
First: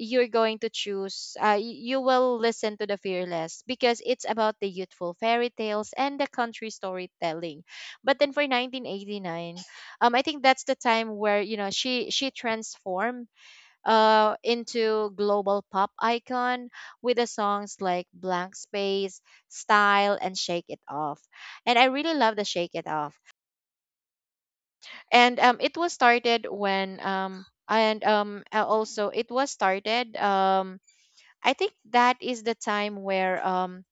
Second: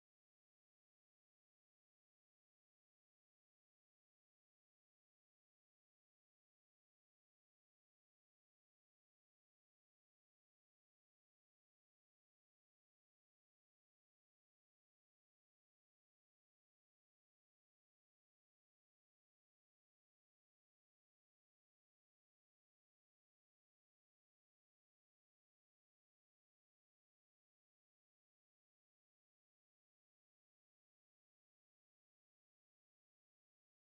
A: you're going to choose, you will listen to the Fearless, because it's about the youthful fairy tales and the country storytelling. But then for 1989, I think that's the time where, you know, she transformed into global pop icon with the songs like "Blank Space," "Style," and "Shake It Off." And I really love the "Shake It Off." And it was started when and also It was started, I think that is the time where,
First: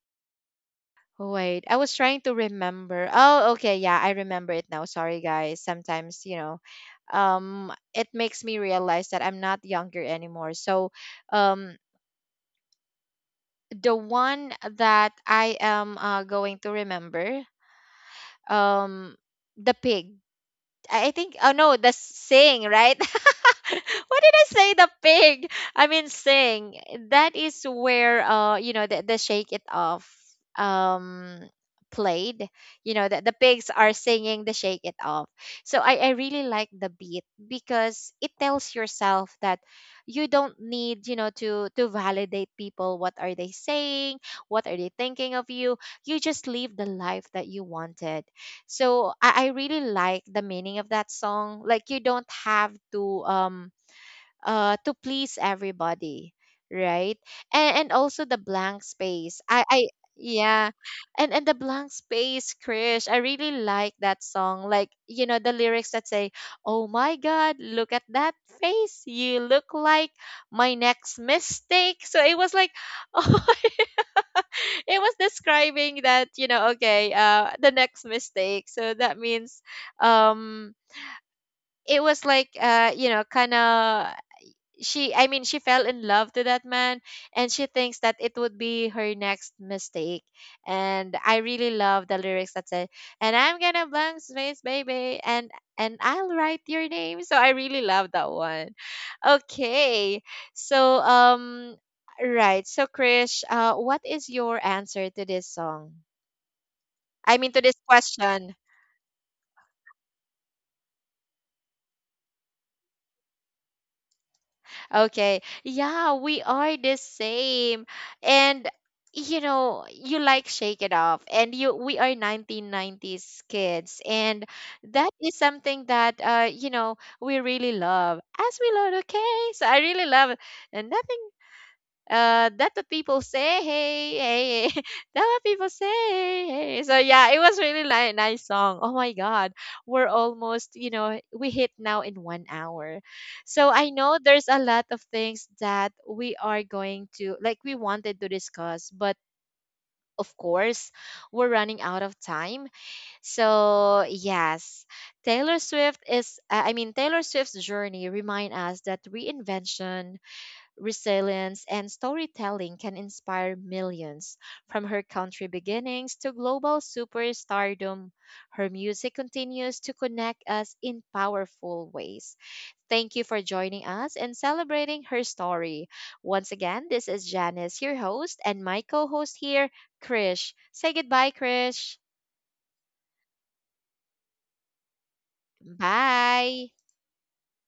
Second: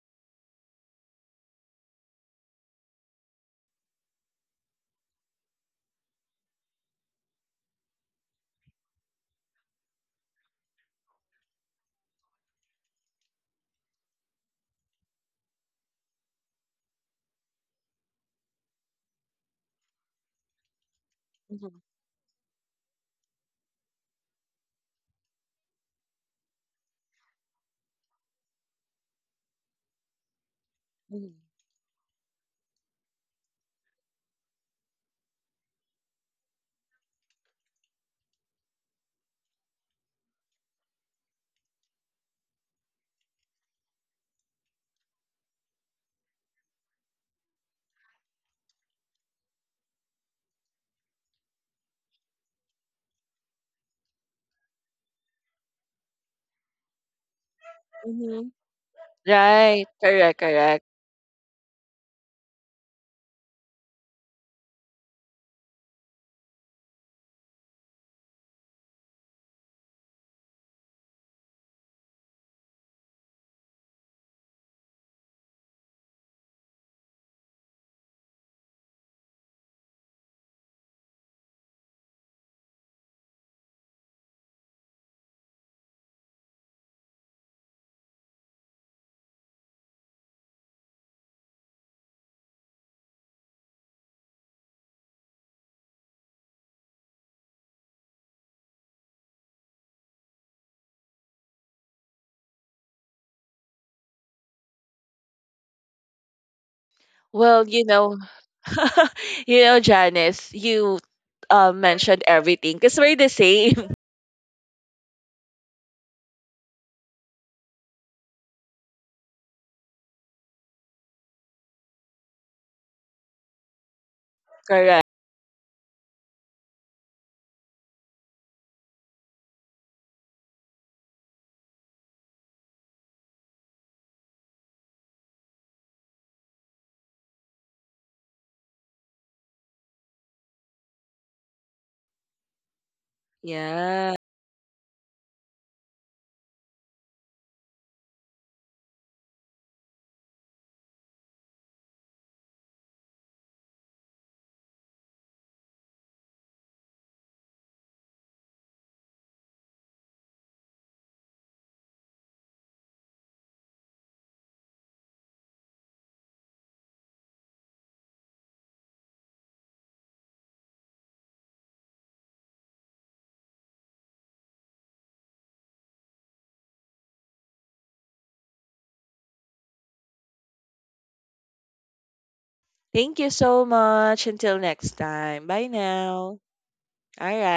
A: oh, wait, I was trying to remember. Oh, okay, yeah, I remember it now. Sorry guys. Sometimes, you know, it makes me realize that I'm not younger anymore. So, um the one that I am, going to remember, um the pig, I think, oh no,
B: Mhm,
A: the Sing, right? What did I say? The pig. I mean Sing. That is where, you know, the "Shake It Off"
B: mhm,
A: um played. You know that the pigs are singing the "Shake It Off." So I really like the beat, because it tells yourself that you don't need, you know, to validate people what are they saying, what are they thinking of you. You just live the life that you wanted. So I really like the meaning of that song. Like you don't have to, to please everybody, right? And also the
B: mhm.
A: "Blank Space." I
B: Right.
A: I
B: Correct.
A: yeah,
B: Correct.
A: and the "Blank Space," Krish. I really like that song. Like you know the lyrics that say, "Oh my God, look at that face. You look like my next mistake." So it was like, oh, it was describing that, you know, okay, the next mistake. So that means, um. It was like, you know, kind of, she I mean she fell in love to that man, and she thinks that it would be her next mistake. And I really love the lyrics that say, "And I'm gonna blank space baby, and I'll write your name." So I really love that one. Okay, so right, so Krish, what is your answer to this song, I mean to
B: Well,
A: this
B: you know,
A: question?
B: you know, Janice, you, mentioned everything because we're the same.
A: Okay. Yeah, we are the same. And you know, you like "Shake It Off," and you, we are 1990s kids, and
B: Correct.
A: that is something that, you know, we really love. As we love, okay? So I really love it. And nothing that what people say, "Hey hey hey," that what people say, "Hey, hey." So yeah, it was really like nice song. Oh my God, we're almost, you know, we hit now in one hour. So I
B: Yeah.
A: know there's a lot of things that we are going to, like, we wanted to discuss, but of course, we're running out of time. So yes, Taylor Swift is, Taylor Swift's journey remind us that reinvention, resilience, and storytelling can inspire millions. From her country beginnings to global superstardom, her music continues to connect us in powerful ways. Thank you for joining us and celebrating her story. Once again, this is Janice, your host, and my co host here, Krish. Say goodbye, Krish.
B: Thank you so much. Until next time. Bye now.
A: Bye.
B: All right.